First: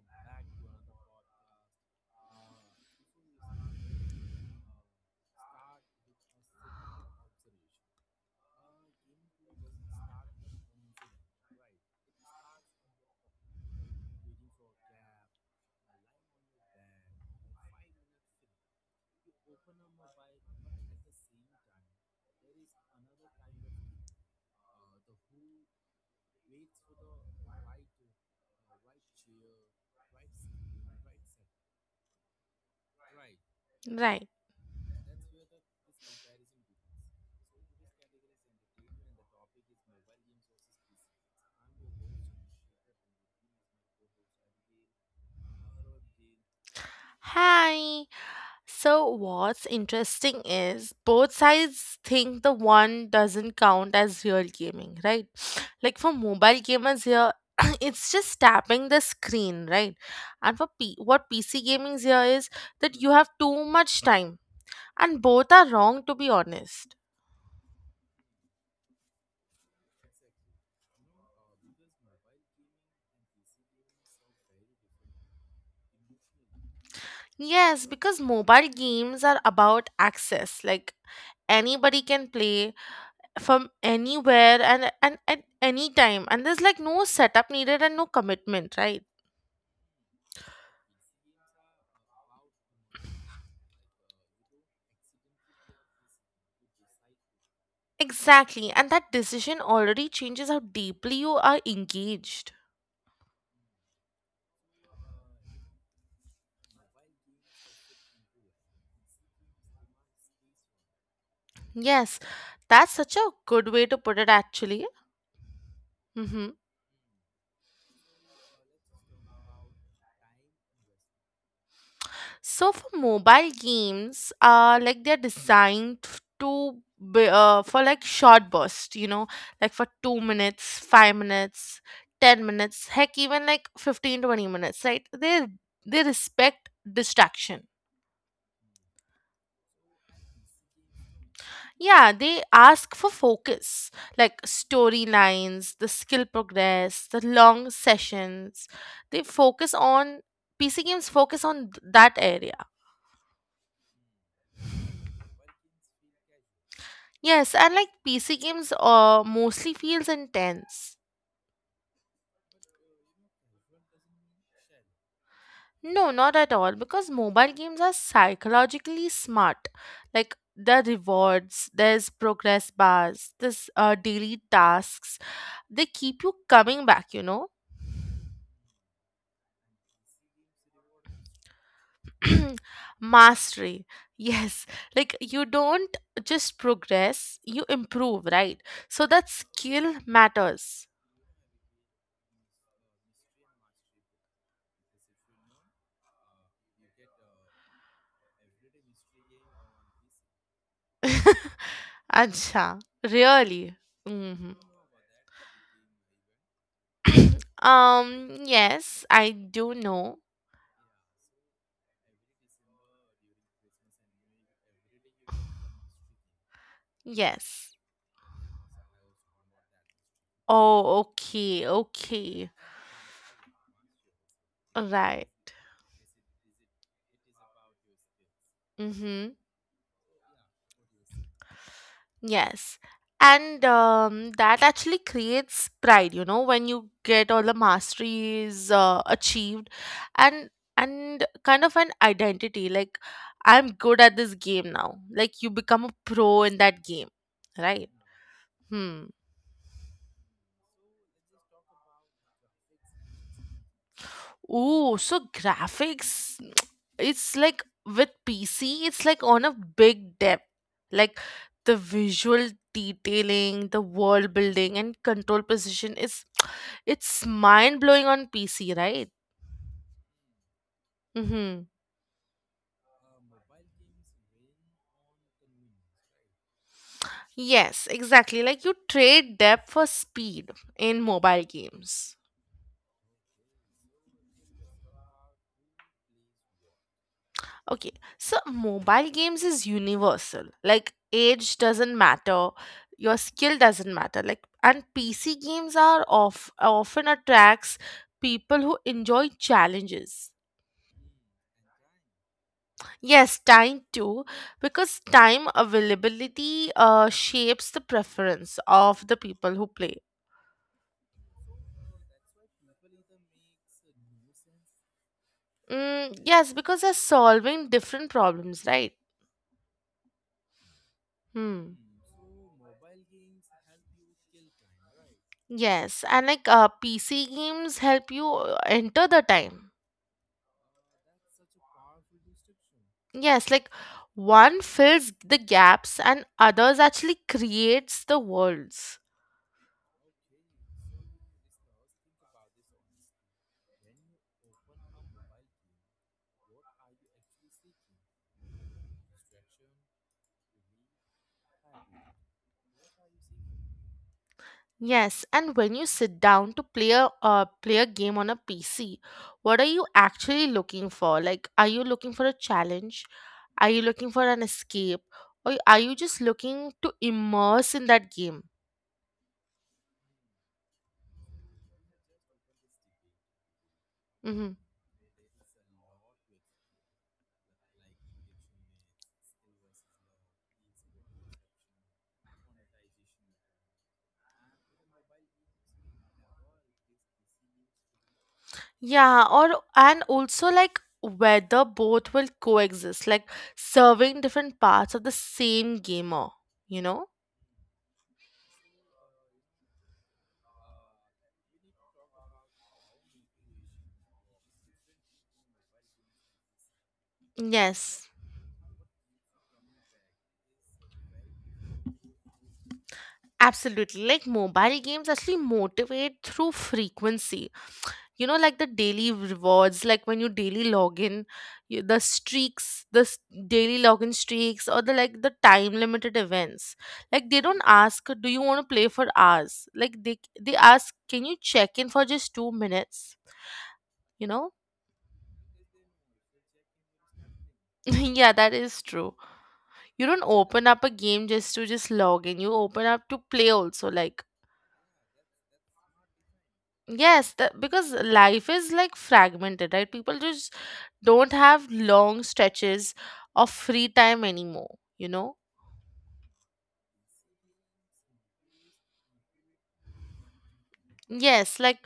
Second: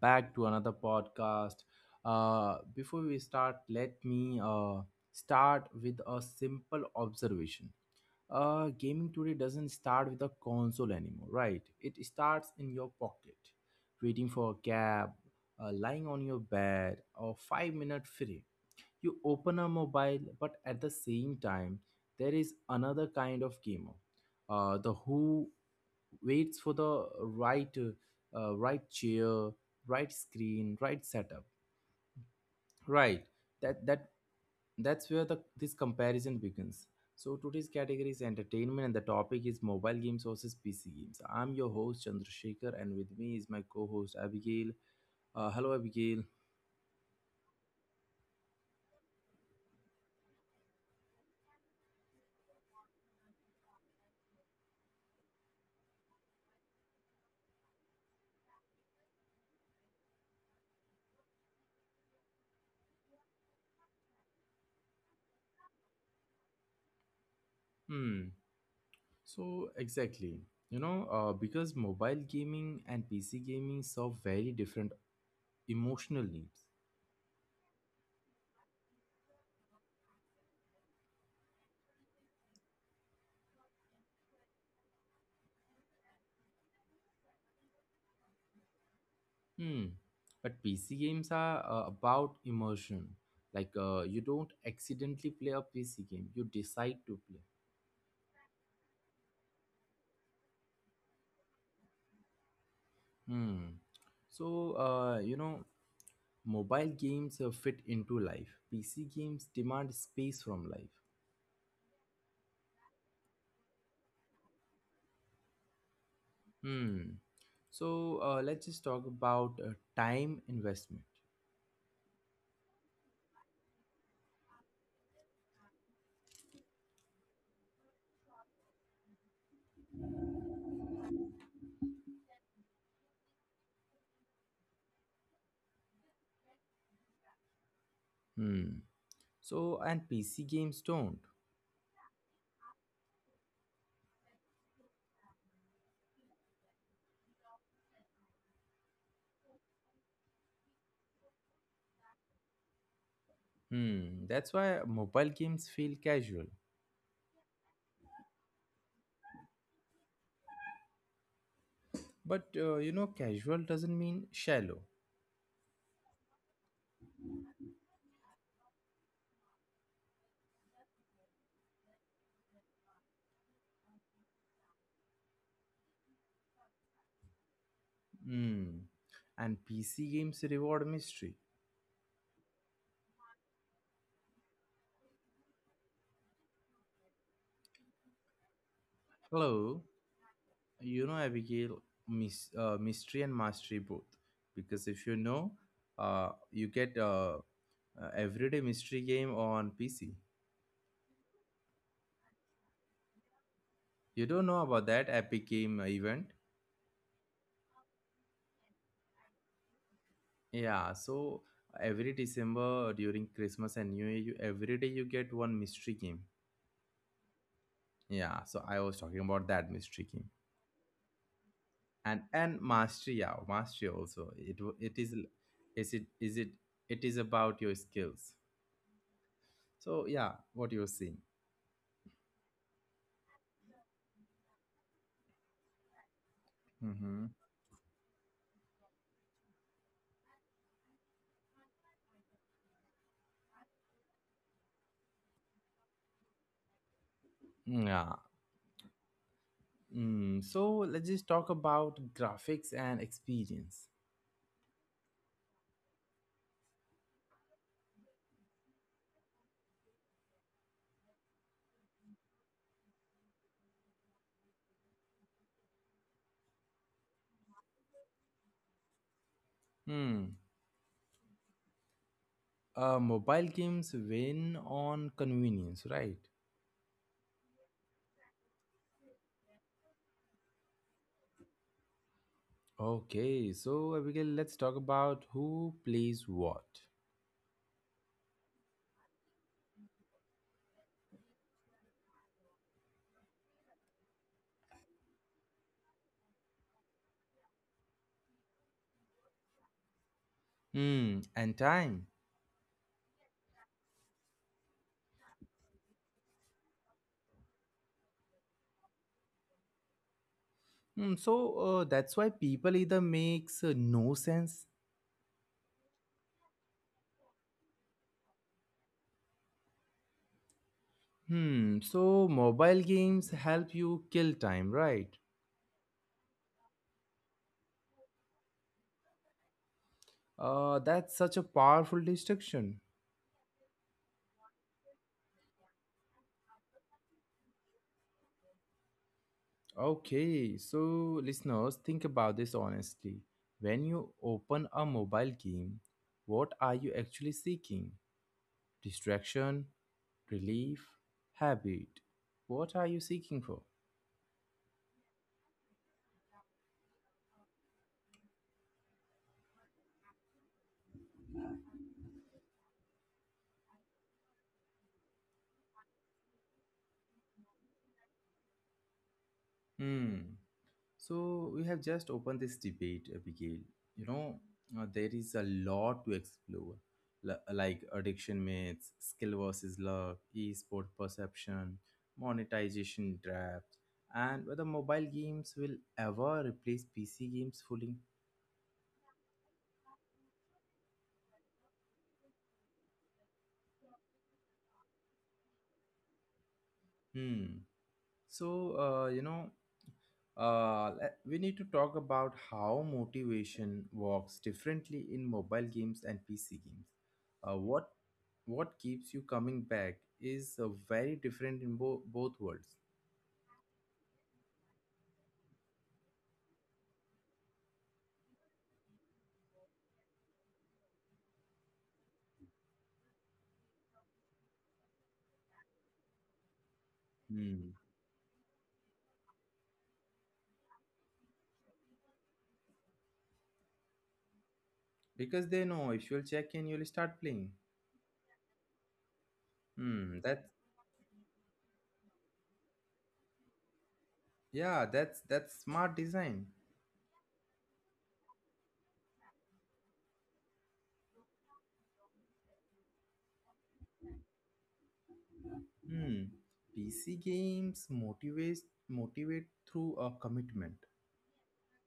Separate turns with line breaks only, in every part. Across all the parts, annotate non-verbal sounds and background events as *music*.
back to another podcast. Before we start, let me start with a simple observation. Gaming today doesn't start with a console anymore, right? It starts in your pocket, waiting for a cab, lying on your bed, or 5 minute free. You open a mobile, but at the same time, there is another kind of gamer, the who waits for the right, right chair, right screen, right setup, right. that that
Right.
that's where the this comparison begins. So today's category is entertainment, and the topic is mobile games versus PC games. I'm your host, Chandrasekhar, and with me is my co-host, Abigail. Hello, Abigail.
Hi. So, what's interesting is both sides think the one doesn't count as real gaming, right? Like for mobile gamers here, *clears throat* it's just tapping the screen, right? And for P- what PC gamings here is that you have too much time. And both are wrong, to be honest.
Hmm. So exactly, because mobile gaming and PC gaming serve very different emotional needs.
Yes, because mobile games are about access. Like anybody can play, from anywhere and at any time, and there's like no setup needed and no commitment, right?
Hmm. But PC games are about immersion. Like you don't accidentally play a PC game, you decide to play.
Exactly, and that decision already changes how deeply you are engaged.
Hmm. So, mobile games fit into life. PC games demand space from life.
Yes, that's such a good way to put it actually. Mm-hmm.
Hmm. So, let's just talk about time investment.
So for mobile games, like they're designed to be, for like short bursts, you know, like for 2 minutes, 5 minutes, 10 minutes, heck, even like 15, 20 minutes, right? They respect distraction.
Hmm. So, and PC games don't.
Yeah, they ask for focus, like storylines, the skill progress, the long sessions. They focus on PC games focus on th- that area.
Hmm. That's why mobile games feel casual.
Yes, and like PC games mostly feels intense.
But, casual doesn't mean shallow.
No, not at all because mobile games are psychologically smart. Like the rewards, there's progress bars, there's daily tasks. They keep you coming back, you know.
Hmm. And PC games reward mystery.
*clears throat* Mastery. Yes, like you don't just progress, you improve, right? So that
Hello,
skill matters.
Abigail. Mystery and mastery both. Because if you know, you get everyday mystery game on PC.
Acha, really.
You don't
Hmm.
know about that Epic Game event?
Yes, I do know.
Yeah. So every December during Christmas and New Year, you, every day you get one mystery game.
Yes.
Yeah. So I was talking about that mystery game.
Oh, okay,
and
okay.
and mastery, yeah, mastery also, it w- it is
Right.
l- is it it is about your skills.
Mm-hmm.
So yeah, what you're saying.
Yes. And that actually creates pride, you know, when you
Mm-hmm.
get all the masteries achieved and and kind of an identity, like I'm good at this game now. Like you become a pro in that game, right?
Yeah.
Hmm.
Mm. So let's just talk about graphics and experience.
Oh, so graphics, *tsk* it's like with PC, it's like on a big depth. Like the visual detailing, the world building, and control precision is, *tsk* it's mind blowing on PC, right?
Hmm.
Mm-hmm.
Mobile games win on convenience, right?
Yes, exactly. Like you trade depth for speed in mobile games.
Okay, so Abigail, let's talk about who plays what.
Okay, so mobile games is universal. Like age doesn't matter, your skill doesn't matter. Like and PC games are of often attracts people who enjoy challenges.
Hmm, and time.
Yes, time too, because time availability shapes the preference of the people who play.
Hmm, so that's why people either makes no sense.
Mm, yes, because they're solving different problems, right? Hmm.
Hmm, so mobile games help you kill time, right?
Yes, and like PC games help you enter the time.
That's such a powerful distraction.
Yes, like one fills the gaps and others actually creates the worlds.
Okay, so listeners, think about this honestly. When you open a mobile game, what are you actually seeking? Distraction, relief, habit. What are you seeking for?
Yes, and when you sit down to play a game on a PC, what are you actually looking for? Like, are you looking for a challenge? Are you looking for an escape? Or are you just looking to immerse in that game?
Hmm. So we have just opened this debate, Abigail. You know,
Mm-hmm.
there is a lot to explore, like addiction myths, skill versus luck, e-sport perception, monetization traps, and whether mobile games will ever replace PC games fully.
Yeah, or and also like whether both will coexist, like serving different parts of the same gamer, you know?
Hmm. So we need to talk about how motivation works differently in mobile games and PC games. Uh, what
Yes,
what keeps you coming back is very different in both worlds.
absolutely. Like mobile games actually motivate through frequency. You know, like the daily rewards, like when you daily log in, you, the streaks, the daily login streaks, or the like the time limited events. Like they don't
Hmm.
ask, do you want to play for hours? Like they ask, can you check in for just 2 minutes? You know?
Because they know if you'll check in, you'll start playing.
*laughs* Yeah, that is true. You
Hmm.
don't
That's
open up a game just to just log in. You open up to play also. Like
Yeah. That's smart design.
yes, that, because life is like fragmented, right? People just don't have long stretches of free time anymore. You know.
Hmm. PC games motivate through a commitment.
Yes, like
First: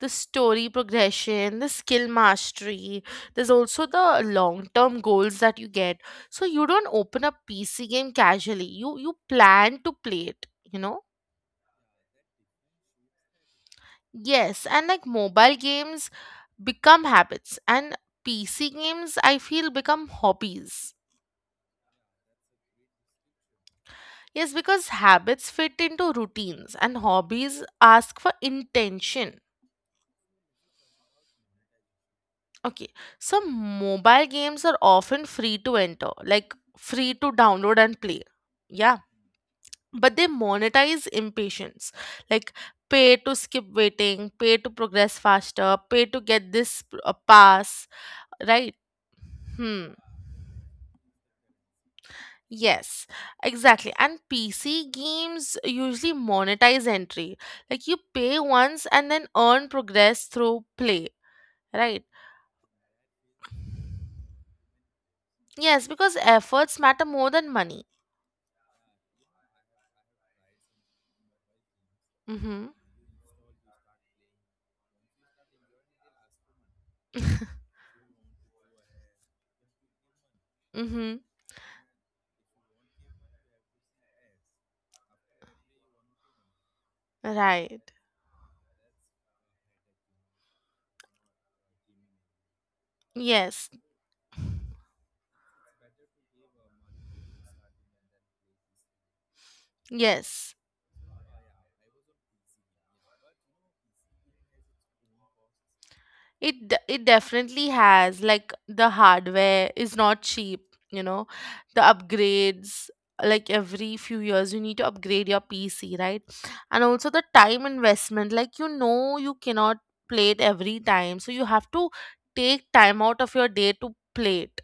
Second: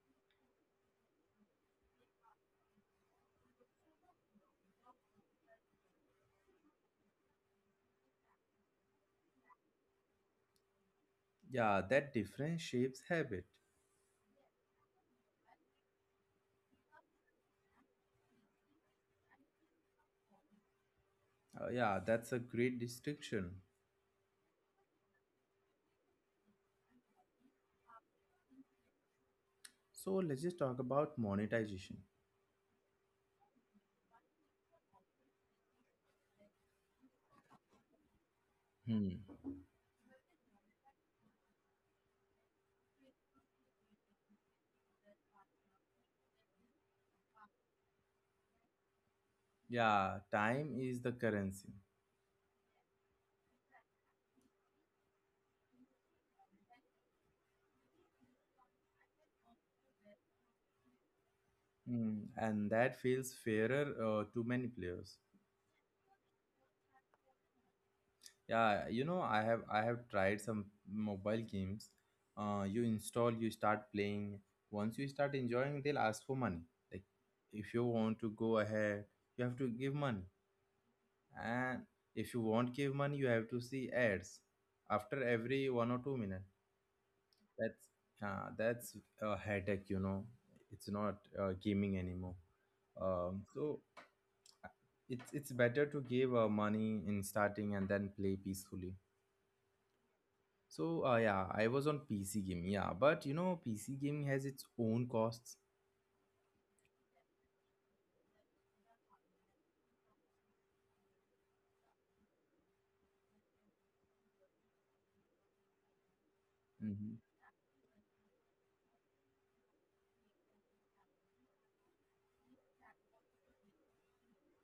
the story progression, the skill mastery. There's also the long-term goals that you get. So you don't open a PC game casually. You plan to play it. You know.
Yeah, that difference shapes habit.
Yes, and like mobile games become habits, and PC games, I feel, become hobbies.
Yeah, that's a great distinction.
Yes, because habits fit into routines, and hobbies ask for intention.
So let's just talk about monetization.
Okay, so mobile games are often free to enter, like free to download and play. Yeah,
Hmm.
but they monetize impatience, like pay to skip waiting, pay to progress faster, pay to get this pass, right? Hmm.
Yeah, time is the currency.
Yes, exactly. And PC games usually monetize entry. Like you pay once and then earn progress through play, right?
Hmm. And that feels fairer to many players.
Yes, because efforts matter more than money.
Yeah, I have tried some mobile games. Uh,
Mm-hmm.
you install, you start playing. Once you start enjoying, they'll ask for money. Like if you want to go ahead, you have to give money.
Mm-hmm.
And if you won't give money, you have to see ads after every 1 or 2 minutes. That's
Right.
that's a headache. It's not gaming anymore. Um,
Yes.
so it's better to give money in starting and then play peacefully.
Yes.
So yeah, I was on PC gaming. Yeah, but PC gaming has its own costs.
It definitely has, like the hardware is not cheap, you know. The upgrades, like every few years you need to upgrade your PC, right? And also
Mhm.
the time investment, like you know you cannot play it every time. So you have to take time out of your day to play it,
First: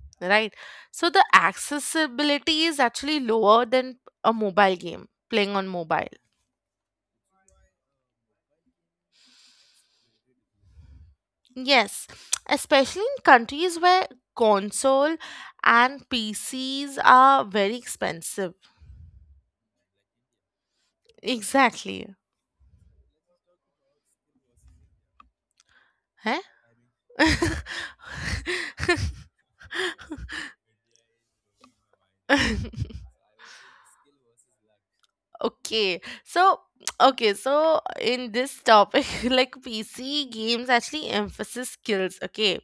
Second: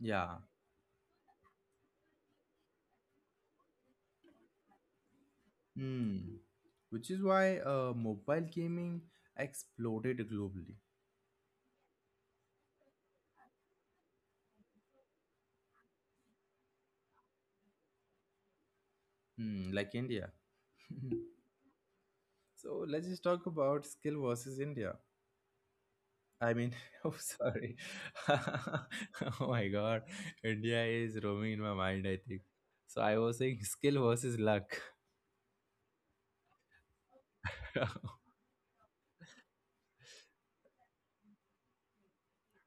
Yeah.
right? So the accessibility is actually lower than a mobile game playing on mobile.
Hmm. Which is why mobile gaming exploded globally.
Yes, especially in countries where console and PCs are very expensive.
Hmm, like India. *laughs*
Exactly.
So let's just talk about skill versus India.
Huh?
I mean, *laughs* oh, sorry. *laughs* Oh my God. India is roaming in my mind, I think.
*laughs*
So I was saying skill versus luck.
Okay, so okay, so
*laughs*
in this topic, *laughs* like PC games actually emphasize skills, okay,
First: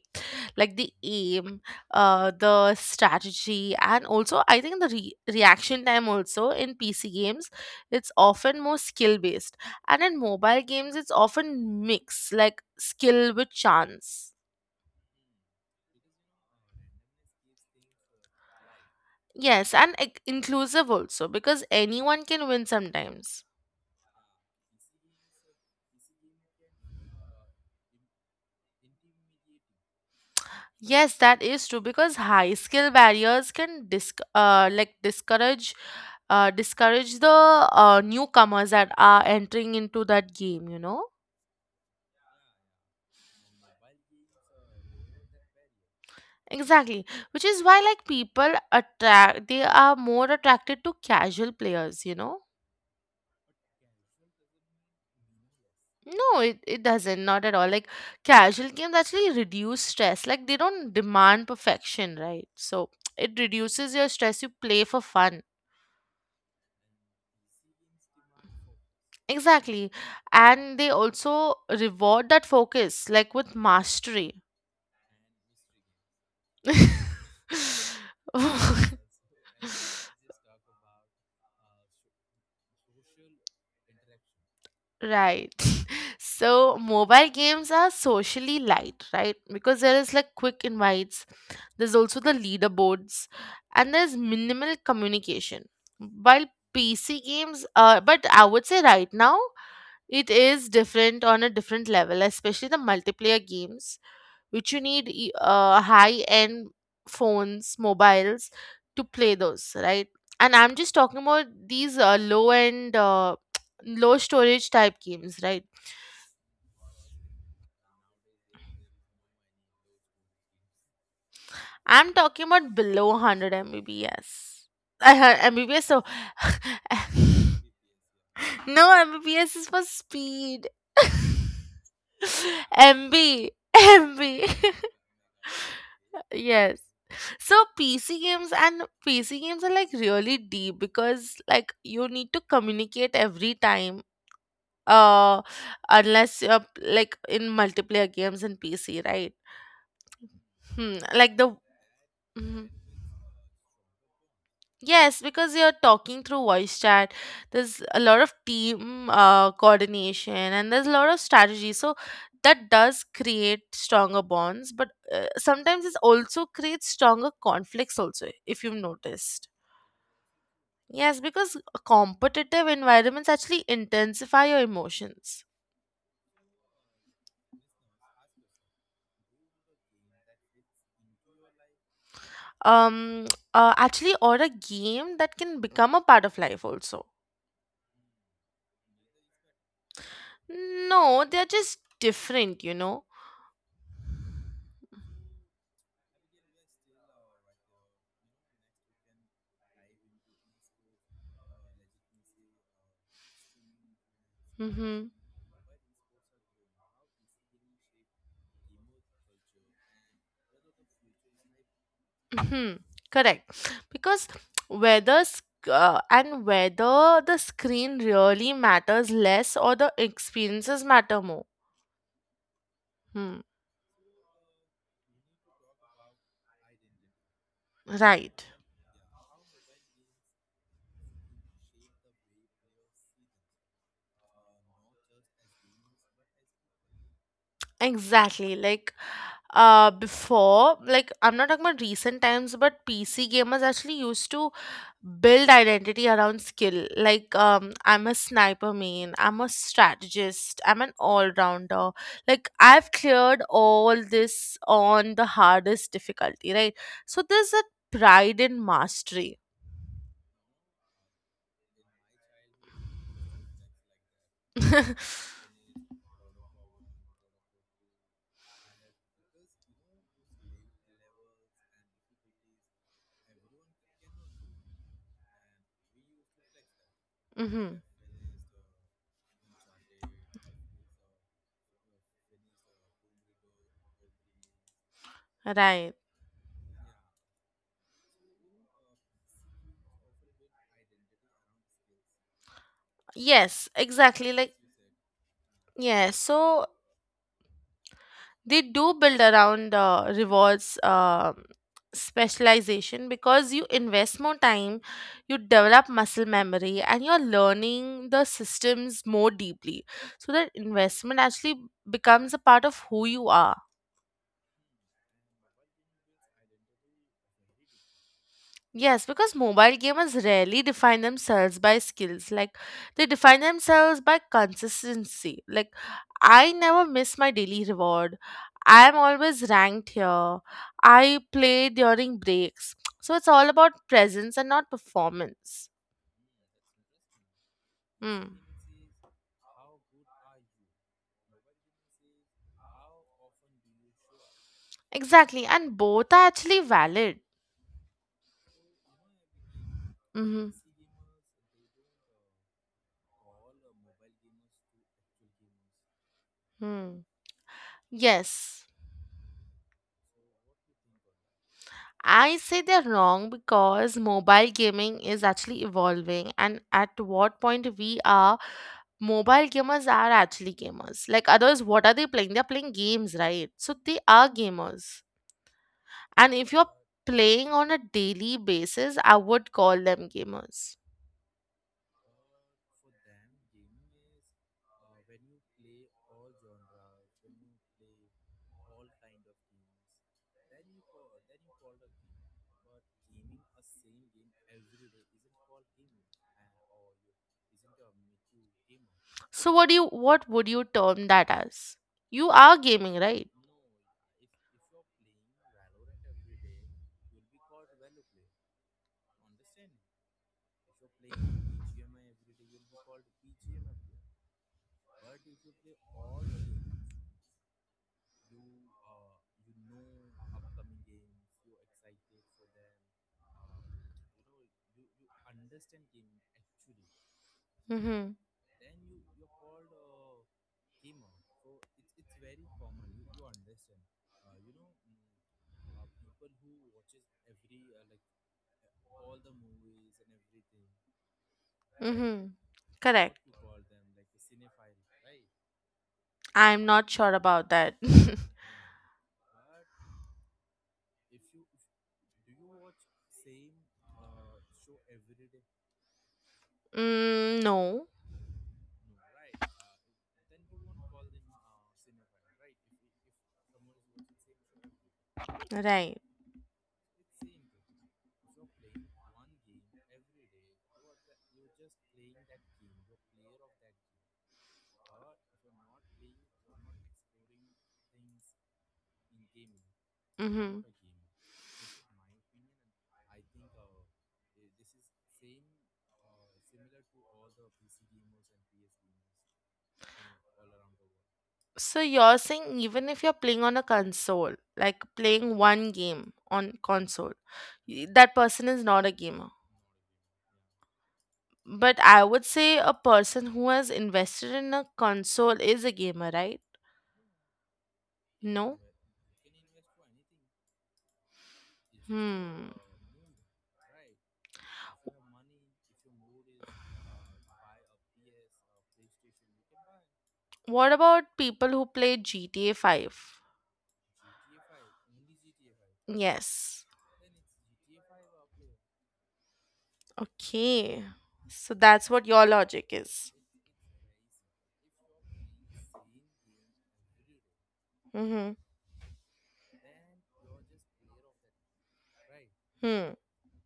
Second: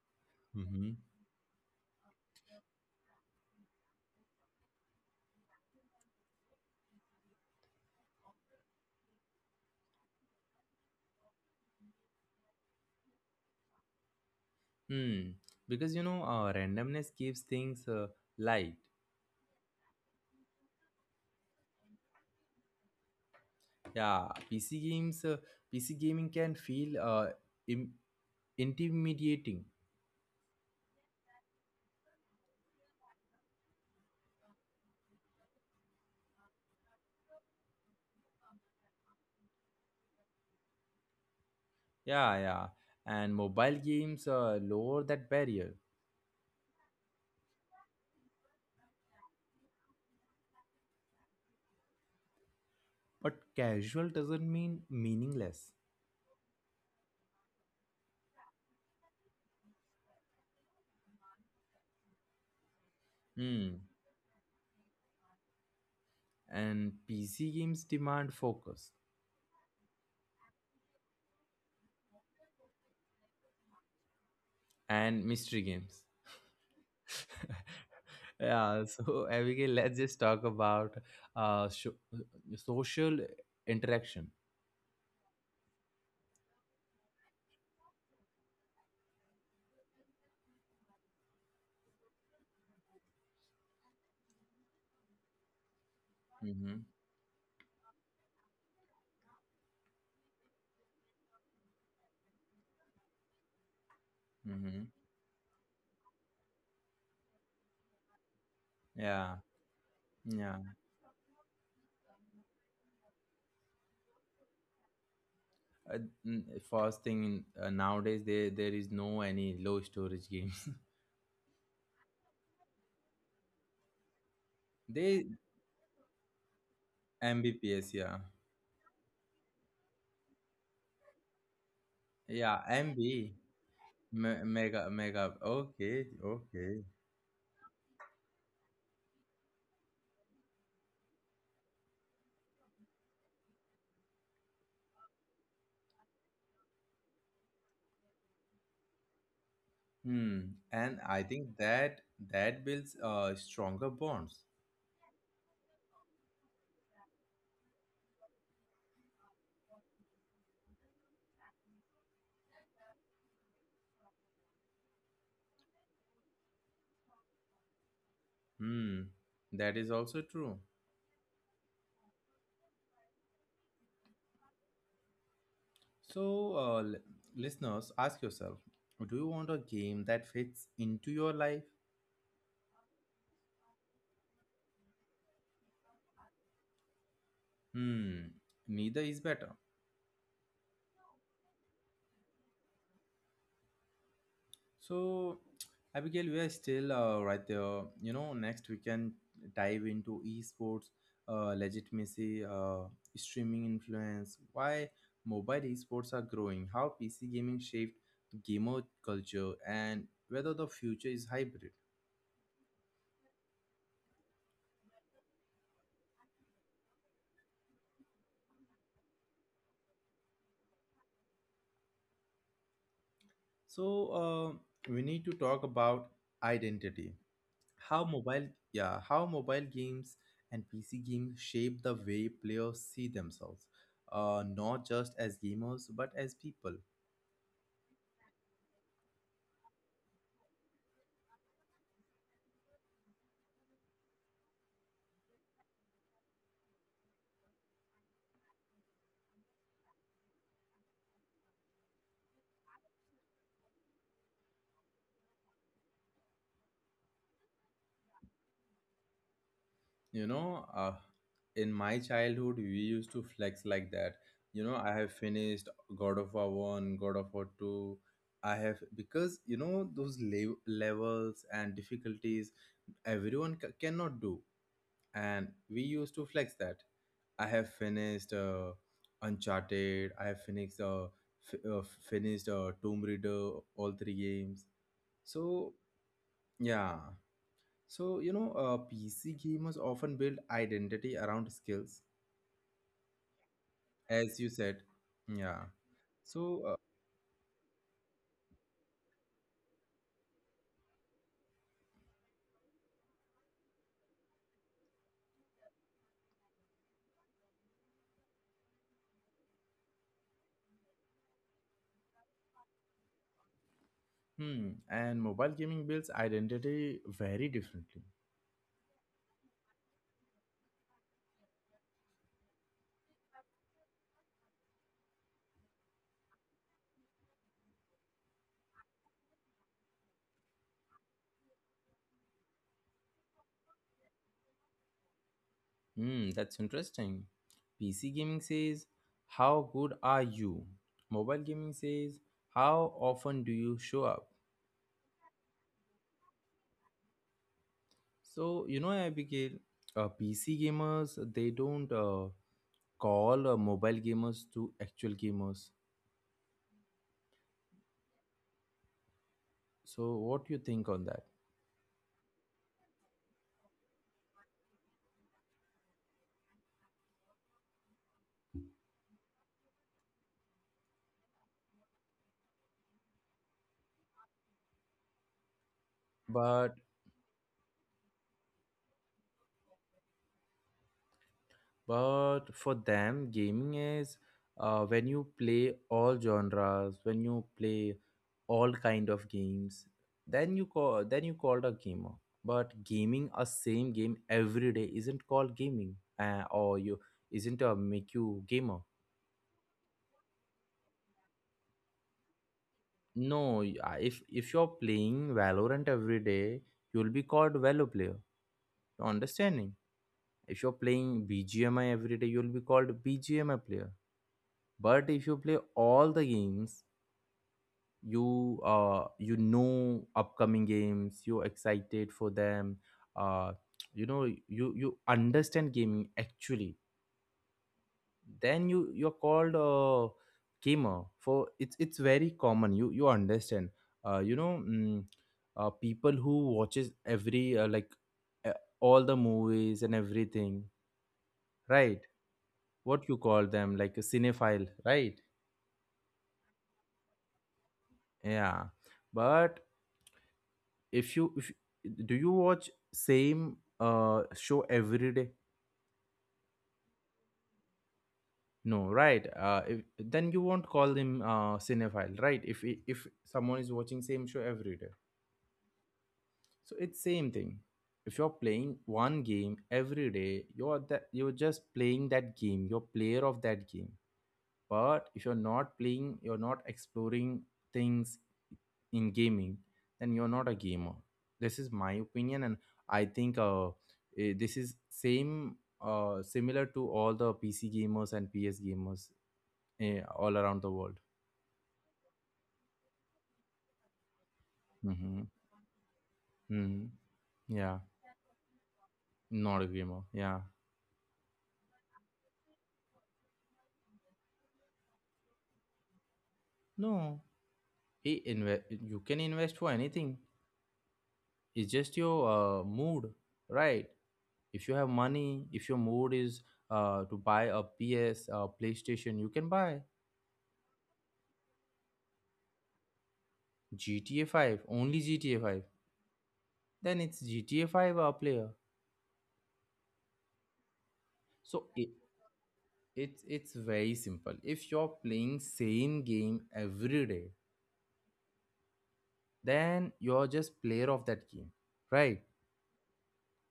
like the
Hmm.
aim, the strategy, and also I think the reaction time also. In PC games, it's often more skill based, and in mobile games, it's often mix like skill with chance.
Hmm. Because, randomness keeps things light.
Yes, and like, inclusive also because anyone can win sometimes.
Yeah. PC games, PC gaming can feel Im- intimidating.
Yes, that is true because high skill barriers can dis like discourage discourage the newcomers that are entering into that game, you know?
Yeah, yeah. And mobile games lower that barrier.
Exactly. Which is why like people attract they are more attracted to casual players, you know?
But casual doesn't mean meaningless.
No, it doesn't, not at all. Like casual games actually reduce stress. Like they don't demand perfection, right? So *tsk* it
Hmm.
reduces your stress. You play for fun.
And PC games demand focus.
Exactly. And they also reward that focus, like with mastery.
And mystery games.
*laughs*
*laughs* Yeah, so Abigail, let's just talk about uh, sho- social interaction.
Right. *laughs* So mobile games are socially light, right? Because there is like quick invites, there's also the leaderboards, and there's minimal communication. While
Mm-hmm.
PC games, but I would say right now it is different on a different level, especially the multiplayer games, which you
Mm-hmm.
need high end phones, mobiles to play
Yeah,
those, right? And
yeah.
I'm just talking about these low end, *tsk* low storage type games, right?
Uh, mm, First thing nowadays, there is no any low storage games.
I'm talking about below 100 Mbps.
*laughs*
I
They
heard Mbps so *laughs*
MBPS, yeah,
no, Mbps is for speed. *laughs*
yeah,
MB.
MB,
*laughs* MB.
mega Okay,
Yes.
okay.
So PC games are like really deep because like you need to communicate every time, uh unless you're like in multiplayer games in PC, right?
Hmm.
Hmm.
And I
Like
think
the
that that
Mhm.
builds stronger bonds.
Yes, because you're talking through voice chat. There's a lot of team coordination and there's a lot of strategy. So that does create stronger bonds, but sometimes it also creates stronger conflicts also, if you've
Hmm.
noticed.
That is also true.
Yes, because competitive environments actually intensify your emotions.
So, listeners, ask yourself, do you want a game that fits into your life?
Um, *tsk* actually, or a game that can become a part of life also.
Hmm, neither is better.
No, they're just different, you know.
So, Abigail, we are still right there. Next we can dive into esports, legitimacy, streaming influence, why
Mm-hmm.
mobile esports are growing, how PC gaming shaped gamer culture, and whether the future is hybrid.
Mm-hmm. Correct. Because and whether the screen really matters less or the experiences matter more. Hmm.
So, we need to talk about identity, how mobile
Right.
yeah, how mobile games and PC games shape the way players see themselves, not just as gamers but as people.
Exactly. Like uh, before, like I'm not talking about recent times, but PC gamers actually used to build identity around skill, like um, I'm a sniper main, I'm a strategist, I'm an all-rounder, like I've cleared all this on the hardest difficulty, right? So there's a pride in mastery.
you know uh, in my childhood we used to flex like that. I have finished God of War 1, God of War 2. I have, because, those levels and difficulties everyone cannot do. And we used to flex that. I have
Mm-hmm.
finished Uncharted. I have finished Tomb Raider all three games. So
Right.
yeah, so PC gamers often build identity around skills,
Yes, exactly,
as you
like,
said. Yeah,
yeah,
so
so they do build around rewards, um, specialization, because you invest more time, you develop muscle memory and you're learning the systems more deeply, so that investment actually becomes a part of who you are.
hmm, and mobile gaming builds identity very differently.
Yes, because mobile gamers rarely define themselves by skills. Like they define themselves by consistency. Like I never miss my daily reward. I am always ranked here. I play during breaks. *tsk* So it's all about presence and not performance.
Hmm, that's interesting. PC gaming
Hmm.
says, how good are you? Mobile gaming says, how often do you show up?
Exactly. And both are actually valid.
So, Abigail,
Mm-hmm.
PC gamers, they don't call mobile gamers to actual gamers.
Hmm. Yes.
So, what do you think on that?
I say they're wrong because mobile gaming is actually evolving, and at what point we are, mobile gamers are actually gamers. Like others, what are they playing? They're playing games, right? So they are gamers. And if you're
But
playing on a daily basis, I would call them gamers.
but for them gaming is when you play all genres, when you play all kind of games, then you called a gamer. But gaming a same game every day isn't called gaming, or you isn't a make you gamer.
So what do you, what would you term that as? You are gaming, right?
No, if you're playing Valorant every day, you'll be called Valo player. You understanding? If you're playing BGMI every day, you'll be called BGMI player. But if you play all the games, you know upcoming games, you're excited for them. Uh you know you you understand gaming actually,
Mm-hmm.
then you're called a gamer. For it's it's very common, you understand. uh you know mm, People who watches every like uh, all the movies and everything, right?
Mm-hmm.
What you
Correct.
call them, like a cinephile, right?
I'm not sure about that. *laughs*
Yeah, but if you if, do you watch same show every day?
Mm, no.
No, right. If, Then you won't call him cinephile, right? If someone is watching same show every day.
Right.
So it's same thing. If you're playing one game every day, you're just playing that game, you're player of that game. But if you're not playing, you're not exploring things in gaming, then you're not a
Mm-hmm.
gamer. This is my opinion, and I think this is same, similar to all the PC gamers and PS gamers all around the world.
So you're saying even if you're playing on a console, like
Mm-hmm.
playing one game on
Hmm.
console,
Yeah,
that person is not a gamer.
not a gamer. Yeah,
But I would say a person who has invested in a console is a gamer, right?
no, he invest.
No?
You can invest for anything. It's just your
Hmm.
mood, right? If you have money, if your mood is to buy a PS, a PlayStation, you can buy
What about people who play GTA 5?
GTA 5, only GTA 5,
Yes.
then it's GTA 5, a five are player.
Okay. So
So it,
that's what your logic is.
it's very simple. If you're playing same game every day,
Mm-hmm.
then you're just player of that game, right?
Hmm.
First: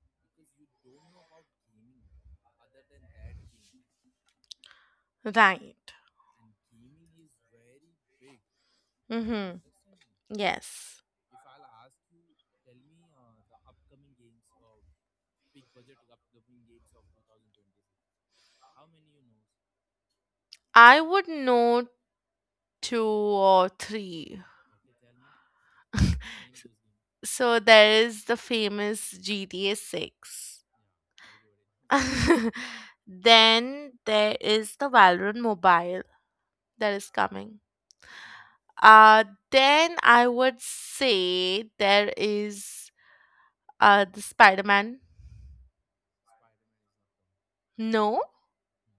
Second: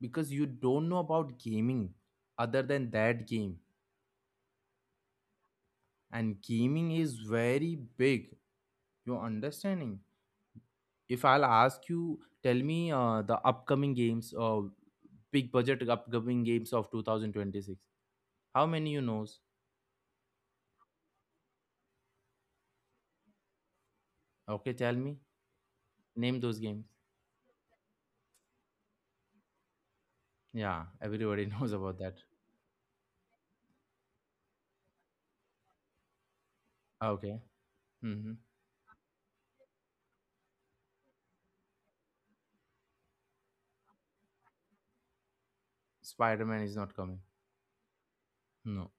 Because you don't know about gaming other than that game.
Right.
And gaming is very big. You're
Mm-hmm.
understanding?
Yes.
If I'll ask you, tell me the upcoming games or big budget upcoming games of 2026. How many you knows?
I would know two or three.
Okay, tell me. Name those games.
So there is the famous GTA 6.
Yeah, everybody *laughs* knows about that.
*laughs* Then there is the Valorant Mobile that is
Okay.
coming.
Mm-hmm.
Uh, then I would say there is the Spider-Man.
Spider-Man is not coming.
No.
No.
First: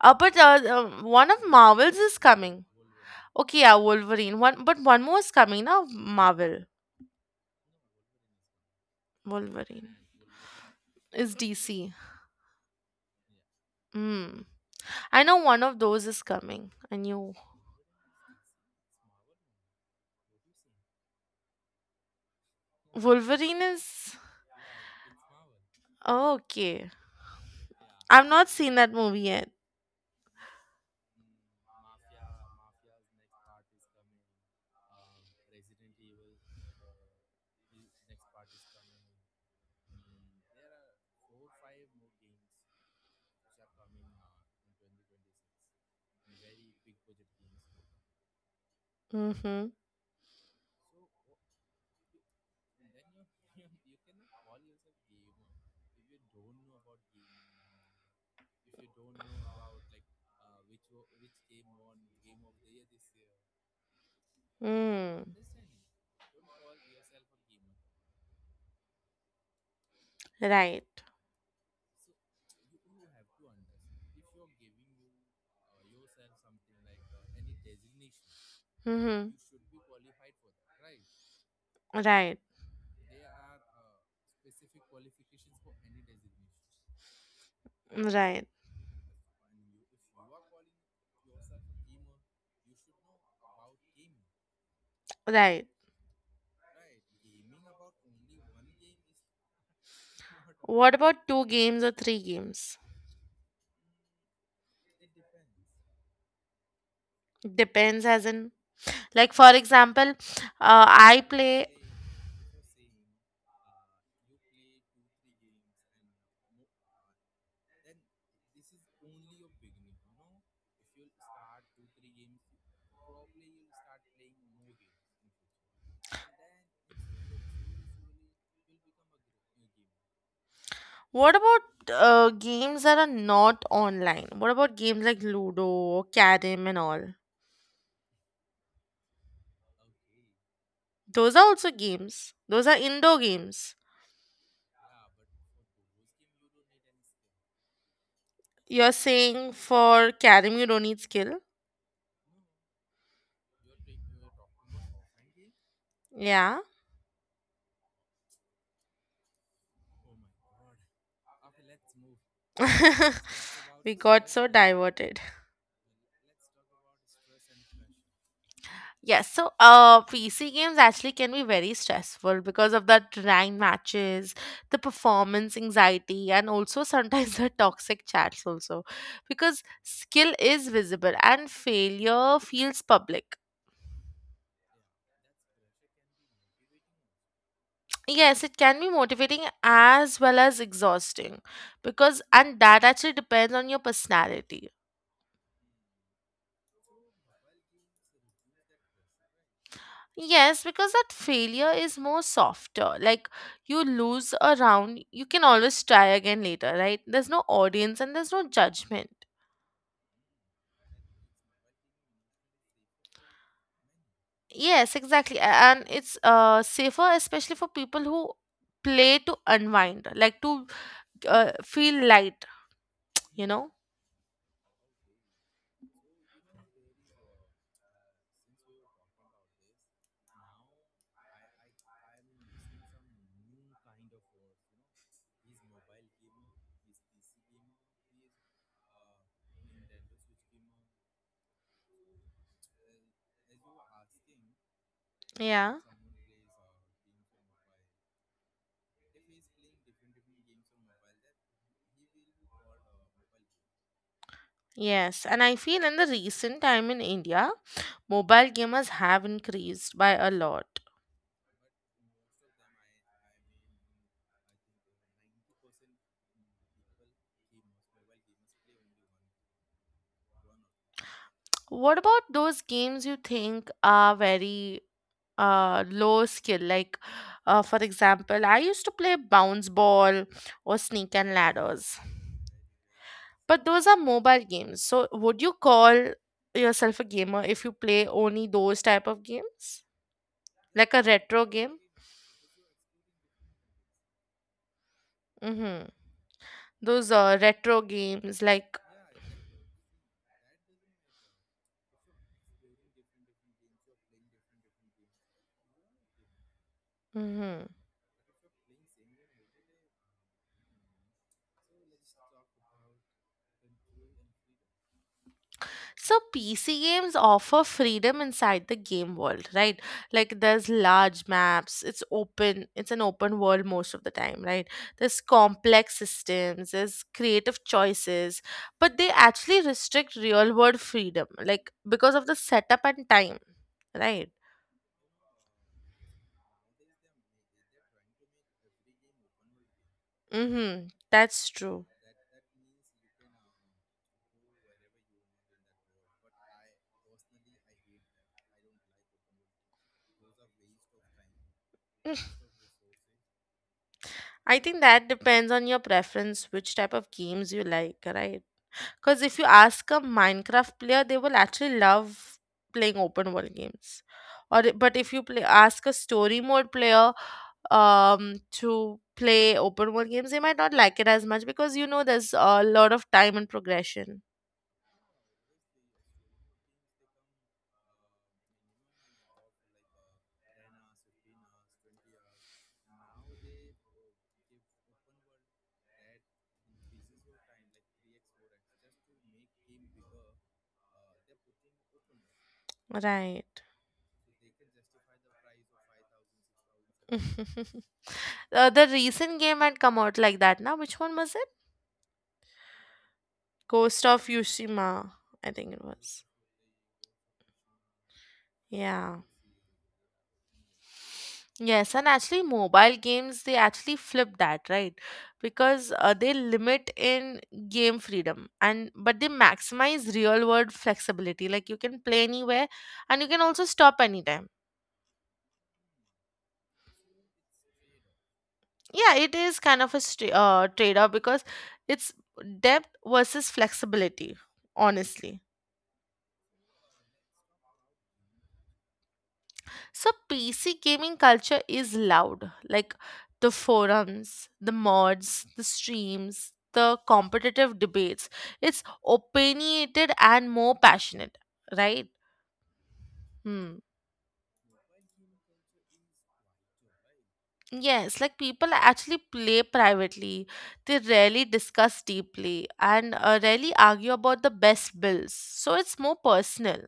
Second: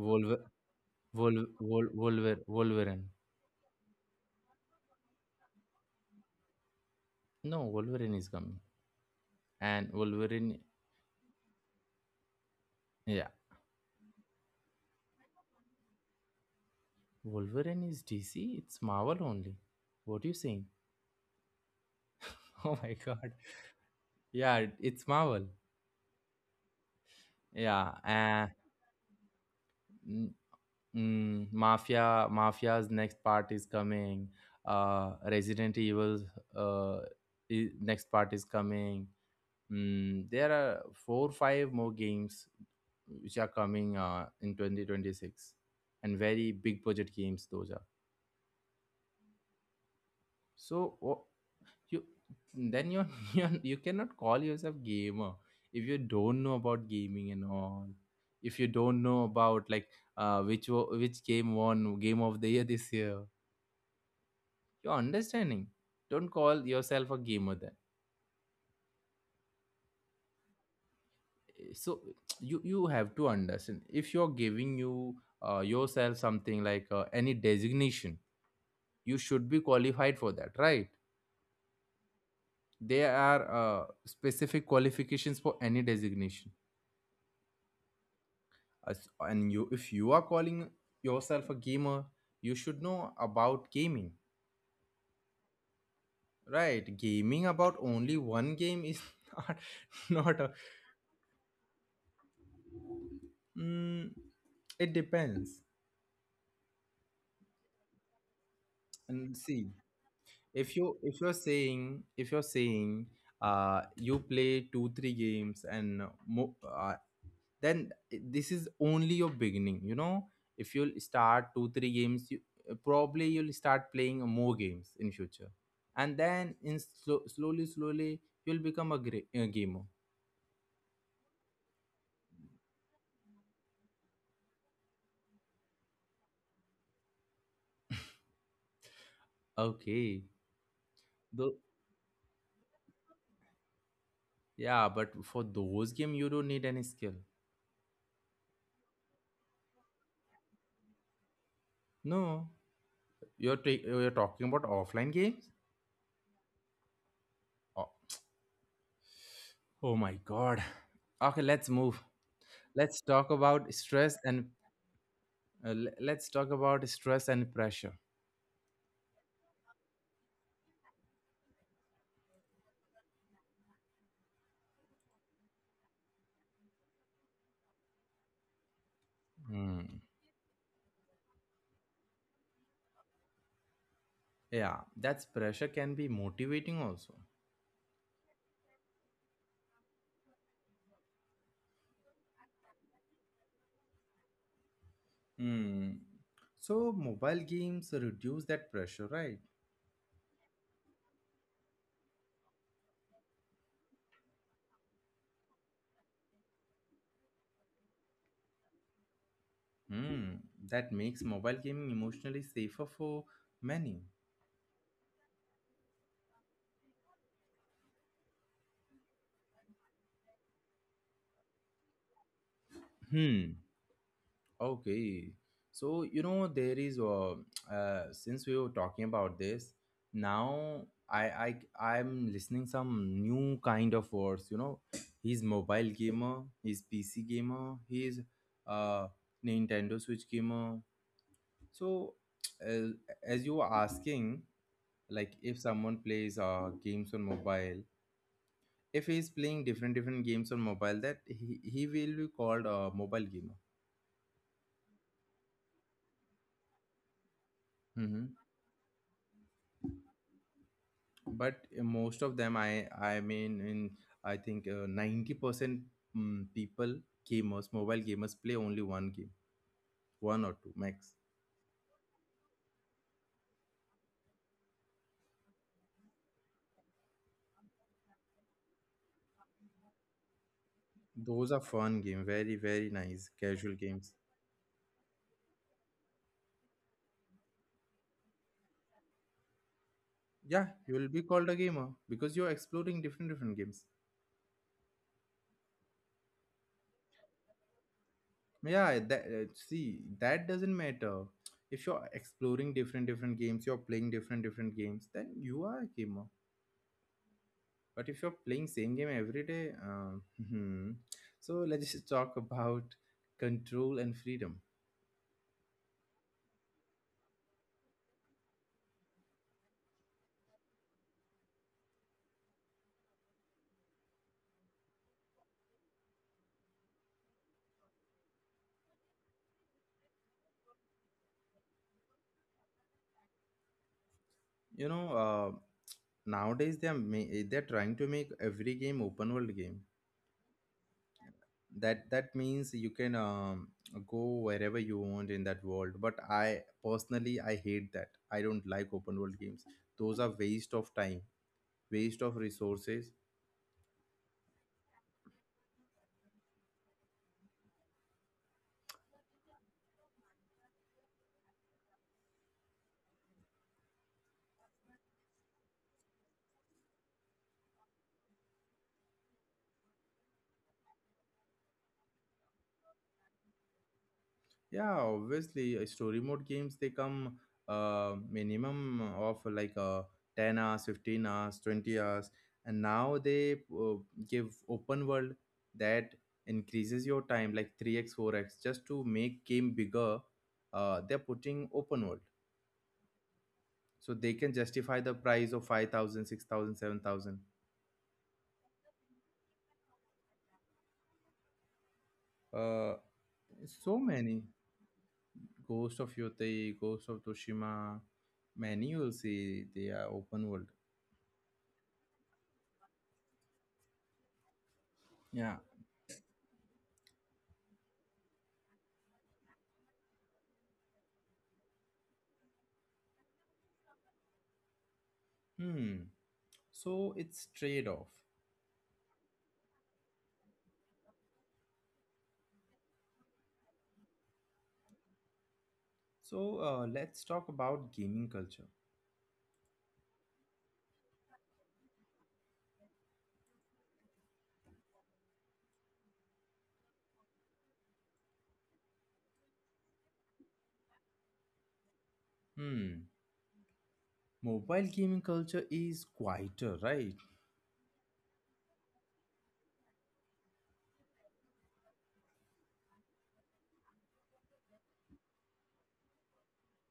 Uh, but
Wolver-
uh, uh, one of Marvel's is coming.
Wolverine.
Okay, yeah, Wolverine. One, but one more is coming now. Marvel,
No, Wolverine is coming. And
Wolverine.
Wolverine,
Is DC.
yeah.
Mm. I know one of those is coming. I knew
Wolverine is DC. It's Marvel only. What are you saying? *laughs* Oh my God.
Wolverine is
Yeah, it's Marvel.
okay.
Yeah.
I've not
And
seen that movie yet.
mm, Mafia's next part is coming. Resident Evil, uh, next part is coming. There are four five more games which are coming in 2026, and very big budget games those are.
Mm-hmm.
So you then you're, *laughs* you cannot call yourself gamer if you don't know about gaming and all, if you don't know about like which game won game of the year this year. You're
Mm.
understanding? Don't call yourself a gamer then.
Right.
So you have to understand, if you're giving you yourself something like any designation, you
Mm-hmm.
should be qualified for that, right?
Right.
There are specific qualifications for any designation.
Right.
And you, if you are calling yourself a gamer, you should know about gaming.
Right.
Right, gaming about only one game is *laughs* not, not a.
What about two games or three games?
Mm, it depends.
Depends, as in, like
And
for
see,
example,
if you if
I
you're
play.
saying if you're saying you play two three games and mo- uh, then this is only your beginning, you know. If you'll start two three games, you probably you'll start playing more games in future, and then in slowly slowly you'll become a, great, a gamer.
What about games that are not online? What about games like Ludo or Carom and all?
Okay,
Those are
though,
also games. Those are indoor games.
yeah, but for those game you don't need any skill.
You're saying for Carom you don't need skill?
No, you're talking about offline games.
Yeah,
Oh, oh my god. Okay, let's move. Let's talk about
we
stress
got so
and
diverted.
let's talk about stress and pressure.
Yes, so PC games actually can be very stressful because of the rank matches, the performance anxiety, and also *laughs* sometimes the toxic chats also. Because
Hmm.
skill is visible and failure feels public.
Yeah, that's pressure can be motivating also.
Yes, it can be motivating as well as exhausting because, and that actually depends on your personality.
Hmm. So mobile games reduce that pressure, right?
Yes, because that failure is more softer. Like you lose a round, you can always try again later, right? There's no audience and there's no judgment.
Hmm. That makes mobile gaming emotionally safer for many.
Yes, exactly. And it's safer, especially for people who play to unwind, like to feel light, you
Hmm.
know?
Okay, so you know there is *tsk* since we were talking about this now, I'm listening some new kind of words, you know. He's mobile gamer, he's PC gamer, he's uh Nintendo Switch gamer. So *tsk* as, as you were asking, like if
Yeah.
someone plays games on mobile, if he's playing different different games on mobile, that he will be called a mobile gamer.
Yes, and I feel in the recent time in India,
Mm-hmm.
mobile gamers have increased by a lot.
But most of them I mean in I think 90% people, gamers, mobile gamers play only one game, one or two max.
What about those games you think are very low skill? Like, for example, I used to play bounce ball or sneak and
Those are
ladders,
fun game, very very nice
but
casual
those are
games.
mobile games. So, would you call yourself a gamer if you play only those type of games,
Yeah,
like
you
a
will be
retro
called a
game?
gamer because you're exploring different different games.
Mm-hmm. Those retro games, like.
Yeah, that see that doesn't matter. If you're exploring different different games, you're playing different different games, then you are a gamer.
Mm-hmm.
But if you're playing same game every day, *laughs* hmm. So let's just talk about control and freedom.
So PC games offer freedom inside the game world, right? Like there's large maps, it's open, it's an open world most of the time, right? There's complex systems, there's creative choices, but they actually restrict real world freedom, like because of the setup and time, right?
You know, nowadays they are they're trying to make every game open world game.
Mm-hmm. That's true.
That means you can go wherever you want in that world. But I personally I hate that. I don't like open world games. Those are waste of time, waste
Mm,
of resources.
I think that depends on your preference, which type of games you like, right? Because if you ask a Minecraft player, they will actually love playing open world games. Or but if you play ask a story mode player um to play open world games, they might not like it as much because you know there's a lot of time and progression.
Yeah, obviously, story mode games they come minimum of 10 hours, 15 hours, 20 hours, and now they give open world that increases your time like 3x, 4x just to make game bigger. They're putting open world
Right.
so they can justify the price of 5,000, 6,000, 7,000.
*laughs* The recent game had come out like that now. Which one was it?
6,000. So
Ghost of
many.
Yushima, I think it
Ghost of
was.
Yotei, Ghost of Toshima, many you'll
Yeah.
see they are open world.
Yes, and actually, mobile games they actually flip that, right?
Yeah.
Because they limit in game freedom and but they maximize real world flexibility. Like you can play anywhere and you can also stop anytime.
Hmm. So it's trade-off.
Yeah, it is kind of a trade off because it's depth versus flexibility, honestly.
So let's talk about gaming culture.
So PC gaming culture is loud, like the forums, the mods, the streams, the competitive debates. It's opinionated and more passionate, right?
Hmm.
Hmm.
Mobile gaming culture is quieter, right?
Yes, like people actually play privately. They rarely discuss deeply and rarely argue about the best builds. So it's more personal.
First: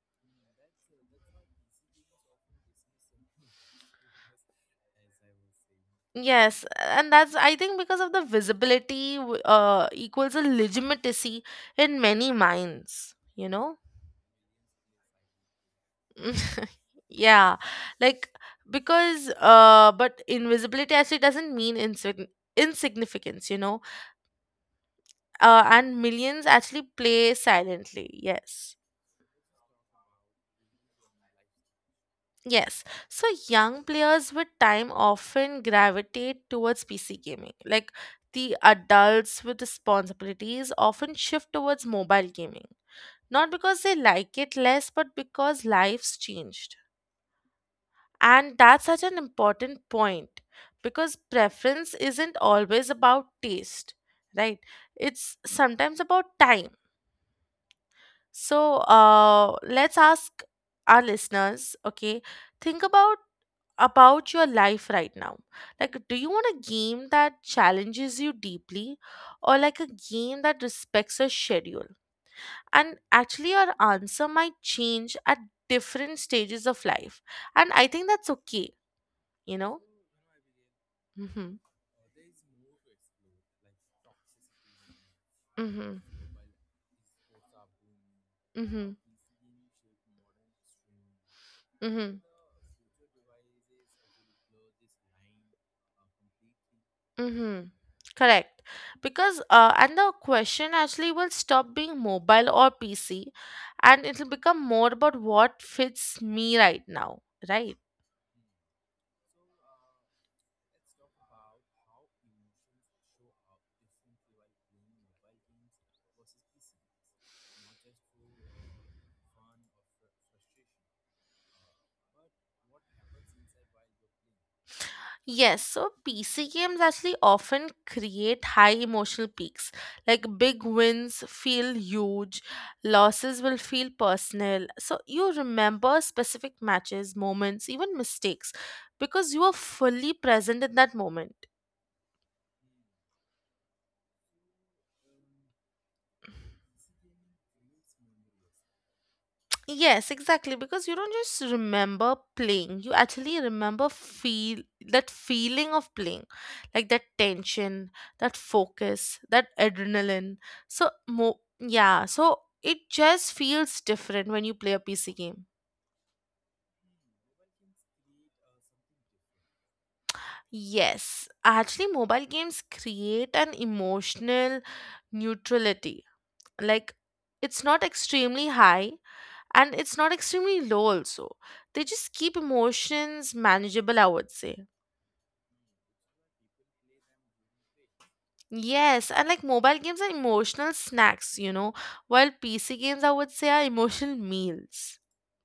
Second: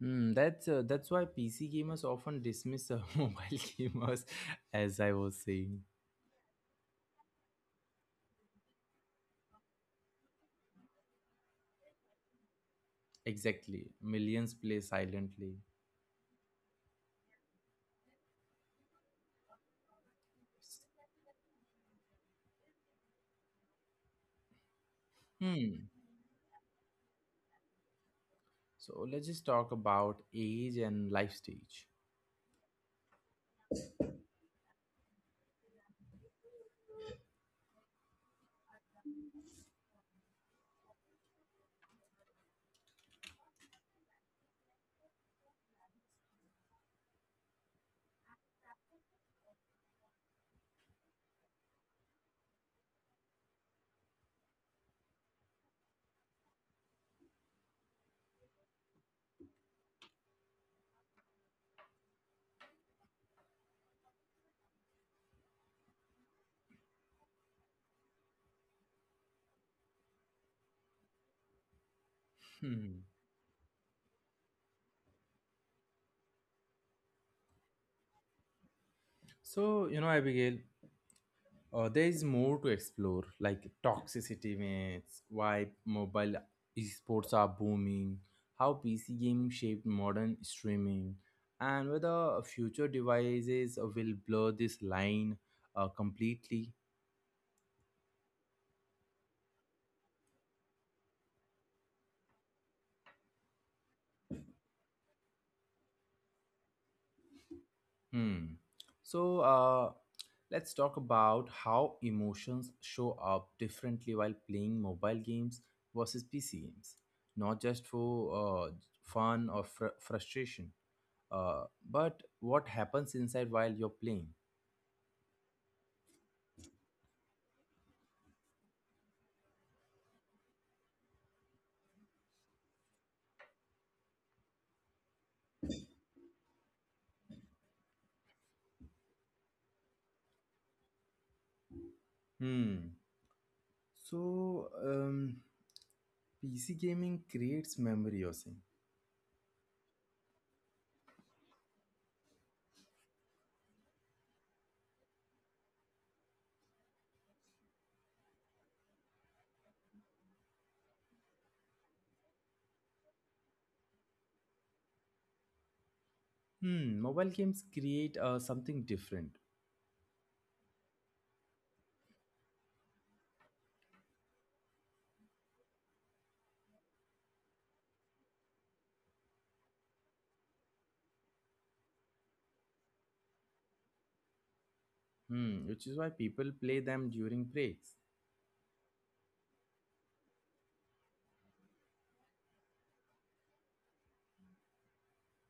Hmm. That's why PC gamers often dismiss *laughs* mobile gamers, as I was saying.
Yes, and that's I think because of the visibility equals a legitimacy in many minds, you know?
Exactly. Millions play silently.
*laughs* Yeah, like because but invisibility actually doesn't mean insignificance, you know? Uh,
Hmm.
and millions actually play silently. Yes.
So let's just talk about age and life stage.
Yes, so young players with time often gravitate towards PC gaming. Like the adults with responsibilities often shift towards mobile gaming. Not because they like it less, but because lives changed. And that's such an important point because preference isn't always about taste, right? It's sometimes about time. So let's ask our listeners, okay, think about your life right now. Like, do you want a game that challenges you deeply or like a game that respects your schedule? And
Hmm.
actually, your answer might change at different stages of life. And I think that's okay, you know?
So you know, Abigail,
Mm-hmm.
There is more to explore, like toxicity myths, why
Mm-hmm.
mobile esports are booming, how PC gaming shaped modern streaming, and whether future devices will blur this line completely.
Mm-hmm. Correct. Because and the question actually will stop being mobile or PC and it'll become more about what fits me right now, right?
Hmm. So, let's talk about how emotions show up differently while playing mobile games versus PC games, not just for uh, fun or frustration. But what happens inside while you're playing?
Yes, so PC games actually often create high emotional peaks. Like big wins feel huge, losses will feel personal. So you remember specific matches, moments, even mistakes because you are fully present in that moment.
Hmm. So, PC gaming creates memory, you're saying.
Yes, exactly. Because you don't just remember playing, you actually remember feel that feeling of playing, like that tension, that focus, that adrenaline. So it just feels different when you play a PC game.
Hmm. Mobile games create something different.
Yes, actually mobile games create an emotional neutrality. Like it's not extremely high and it's not extremely low also. They just keep emotions manageable, I would say.
Hmm. Which is why people play them during breaks.
Yes, and like mobile games are emotional snacks, while PC games, I would say, are emotional meals.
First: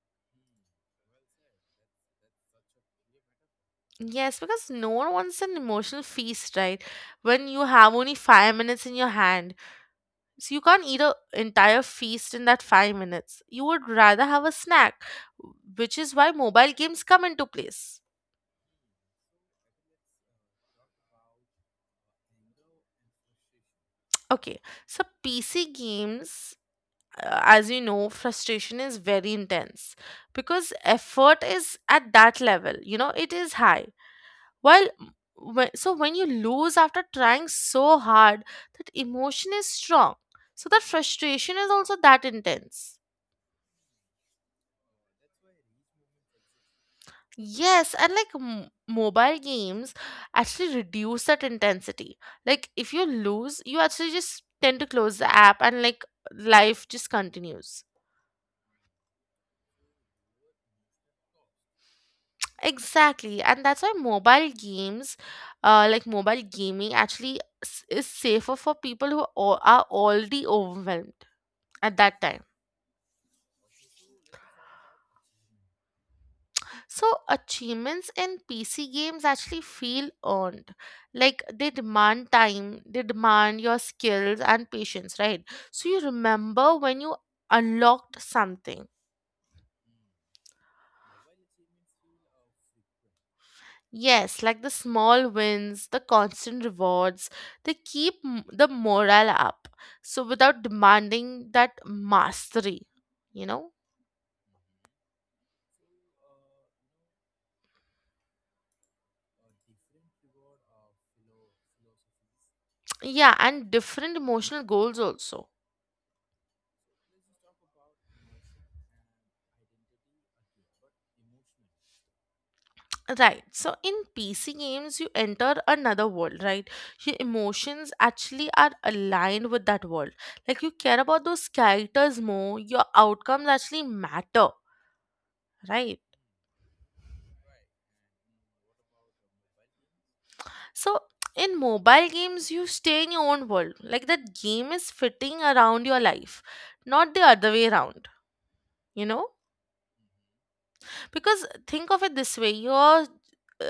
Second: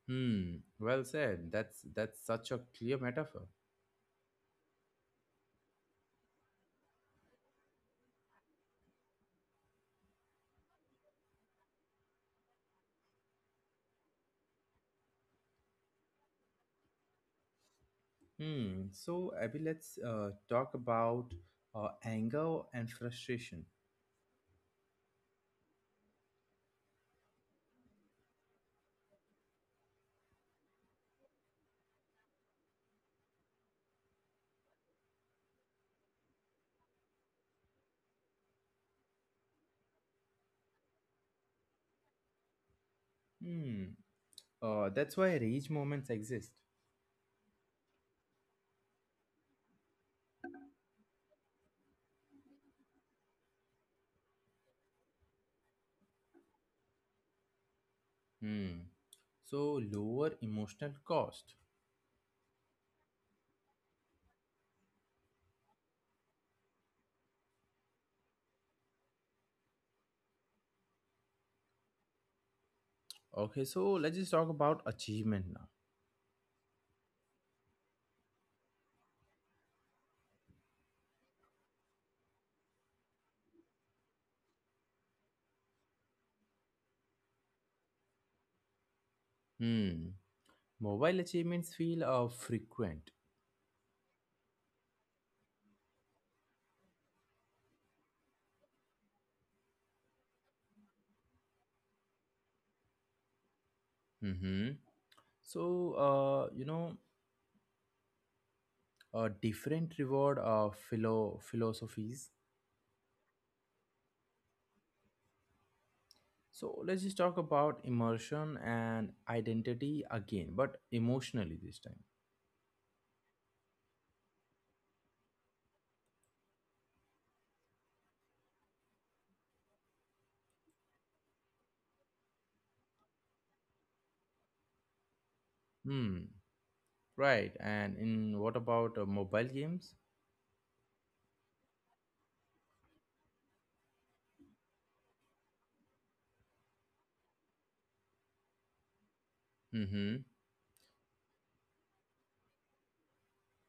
Hmm. Well said. That's such a clear metaphor.
Yes, because no one wants an emotional feast, right? When you have only 5 minutes in your hand. So you can't eat an entire feast in that 5 minutes. You would rather have a snack, which is why mobile games come into place.
Hmm. So, Abby, let's talk about anger and frustration.
Okay, so PC games, as you know, frustration is very intense because effort is at that level, you know, it is high while so when you lose after trying so hard, that emotion is strong, so that frustration is also that intense.
Hmm. That's why rage moments exist.
Yes, and like mobile games actually reduce that intensity. Like if you lose, you actually just tend to close the app, and like life just continues.
Hmm. So lower emotional cost.
Exactly, and that's why mobile games like mobile gaming actually is safer for people who are already overwhelmed at that time.
Okay, so let's just talk about achievement now.
So achievements in PC games actually feel earned. Like they demand time, they demand your skills and patience, right? So you remember when you unlocked something.
Hmm. Mobile achievements feel frequent.
Yes, like the small wins, the constant rewards, they keep the morale up. So without demanding that mastery, you know?
Mm-hmm. So you know different reward philosophies.
Yeah, and different emotional goals also.
So let's just talk about immersion and identity again, but emotionally this time.
Right. So in PC games, you enter another world, right? Your emotions actually are aligned with that world. Like you care about those characters more, your outcomes actually matter, right?
Hmm. Right, and in what about mobile games?
So in mobile games, you stay in your own world. Like that game is fitting around your life, not the other way around, you know?
Mm-hmm.
Because think of it this way, you're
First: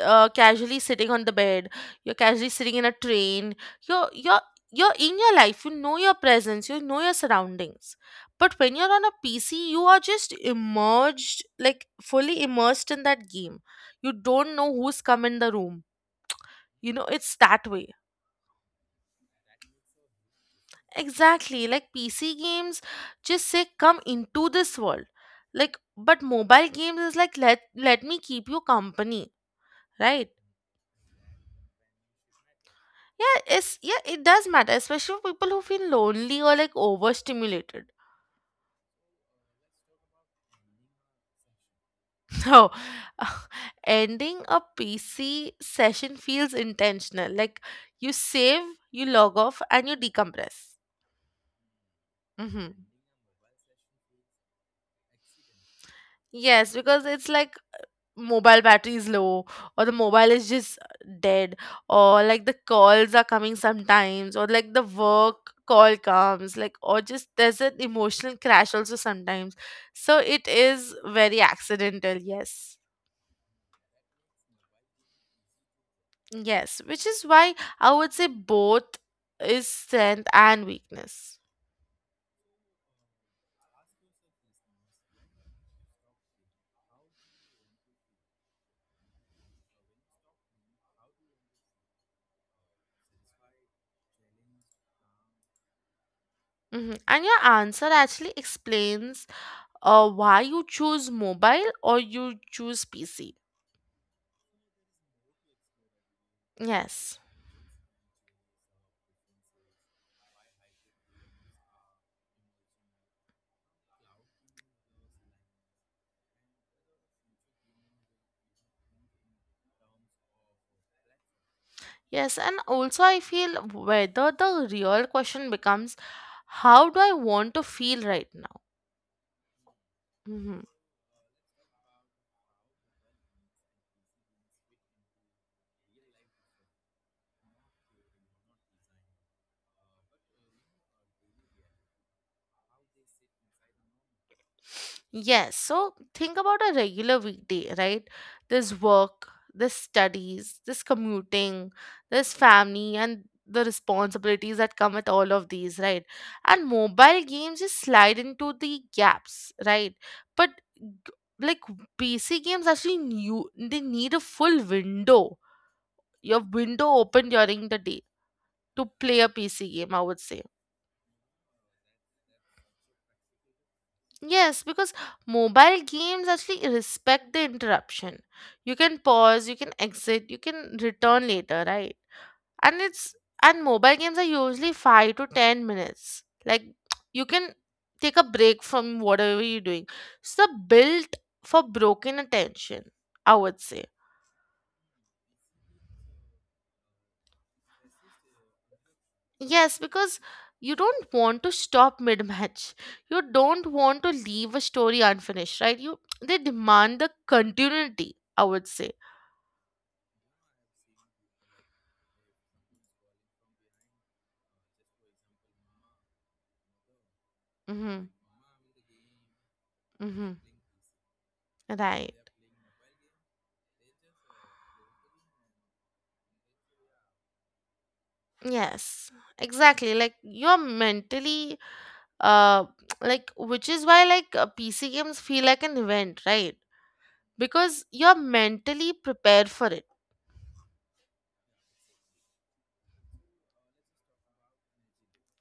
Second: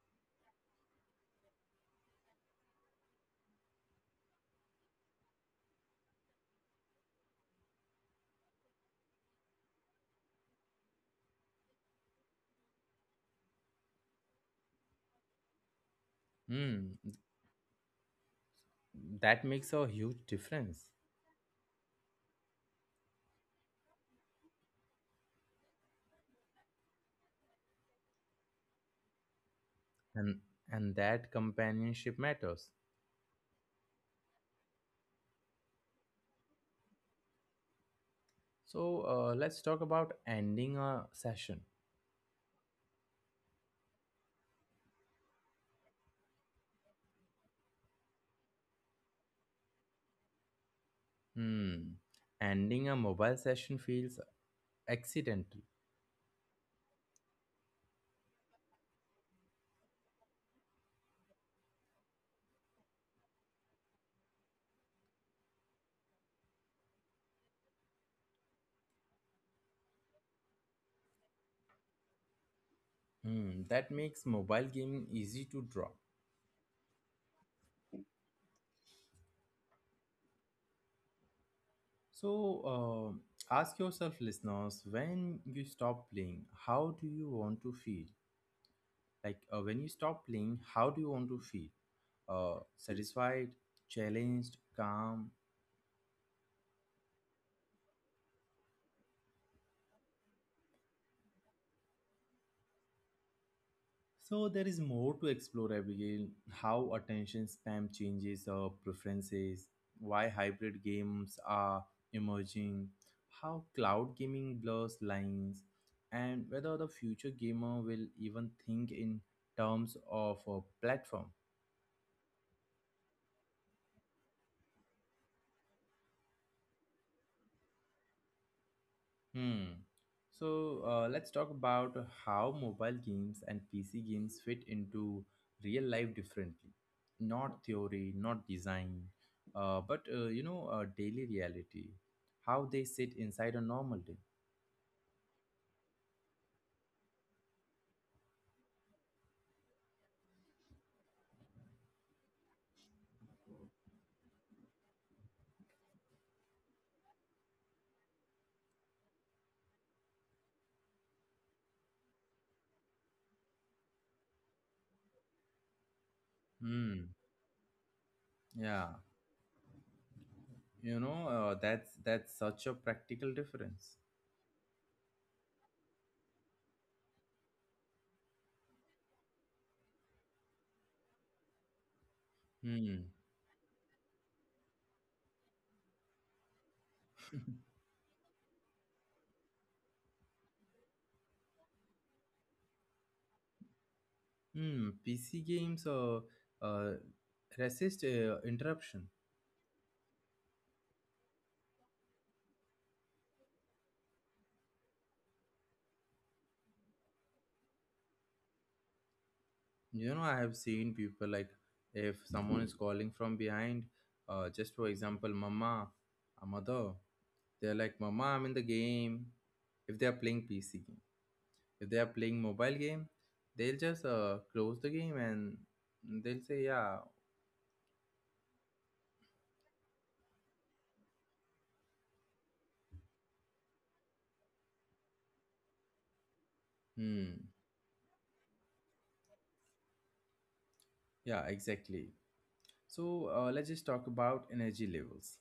casually sitting on the bed, you're casually sitting in a train, you're, you're, you're in your life, you know your presence, you know your surroundings. But when you're on a PC, you are just immersed, like fully immersed in that game. You don't know who's come in the room. You
Hmm,
know, it's that way.
that makes a huge difference.
Exactly. Like PC games just say, come into this world. Like, but mobile games is like, let me keep you company, right?
and and that companionship matters.
Yeah, it does matter, especially for people who feel lonely or like overstimulated.
So let's talk about ending a session.
*laughs* So, *laughs* ending a PC session feels intentional. Like you save, you log off, and you decompress.
Hmm.
Hmm.
Ending a mobile session feels accidental.
Yes, because it's like mobile battery is low, or the mobile is just dead, or like the calls are coming sometimes, or like the work call comes, like, or just there's an emotional crash also sometimes, so it is very accidental, yes.
Hmm. That makes mobile gaming easy to drop.
Yes, which is why I would say both is strength and weakness.
So ask yourself listeners, when you stop playing how do you want to feel? Like when you stop playing how do you want to feel? Satisfied, challenged, calm?
Hmm. And your answer actually explains why you choose mobile or you choose PC.
So there is more to explore, Abigail: how
Yes.
attention spam changes our preferences, why hybrid games are emerging, how cloud gaming blurs lines, and whether the future gamer will even think in terms of a platform.
Yes, and also I feel whether the real question becomes how do I want to feel right now?
Hmm.
Hmm.
So let's talk about how mobile games and PC games fit into real life differently. Not theory, not design, but daily reality. How they sit inside a normal day.
Yes, so think about a regular weekday, right? There's work, there's studies, there's commuting, there's family, and the responsibilities that come with all of these, right? And mobile games just slide into the gaps, right? But g- like PC games actually new they need a full window, your window
Hmm.
open during the day to
Yeah.
play a PC game, I would say.
You know, that's such a practical difference.
Yes, because mobile games actually respect the interruption. You can pause, you can exit, you can return later, right? And
Hmm.
it's and mobile games are usually 5 to 10 minutes. Like *tsk* you can take a break from whatever you're doing. So built for broken attention, I would say.
Hmm. PC games uh, resist interruption.
Yes, because you don't want to stop mid-match. You don't want to leave a story unfinished, right? You they demand the continuity, I would say.
You know, I have seen people, like if someone is calling from behind, just for example mama, a mother, they're like,
Mm-hmm.
mama, I'm in the game, if they are
Mm-hmm.
playing PC game. If they are
Right.
playing mobile game, they'll just close the game and they'll say yeah.
Yes. Exactly. Like you're mentally uh *tsk* which is why PC games feel like an event, right?
Hmm.
Because you're mentally prepared for it.
Yeah, exactly. So let's just talk about energy levels.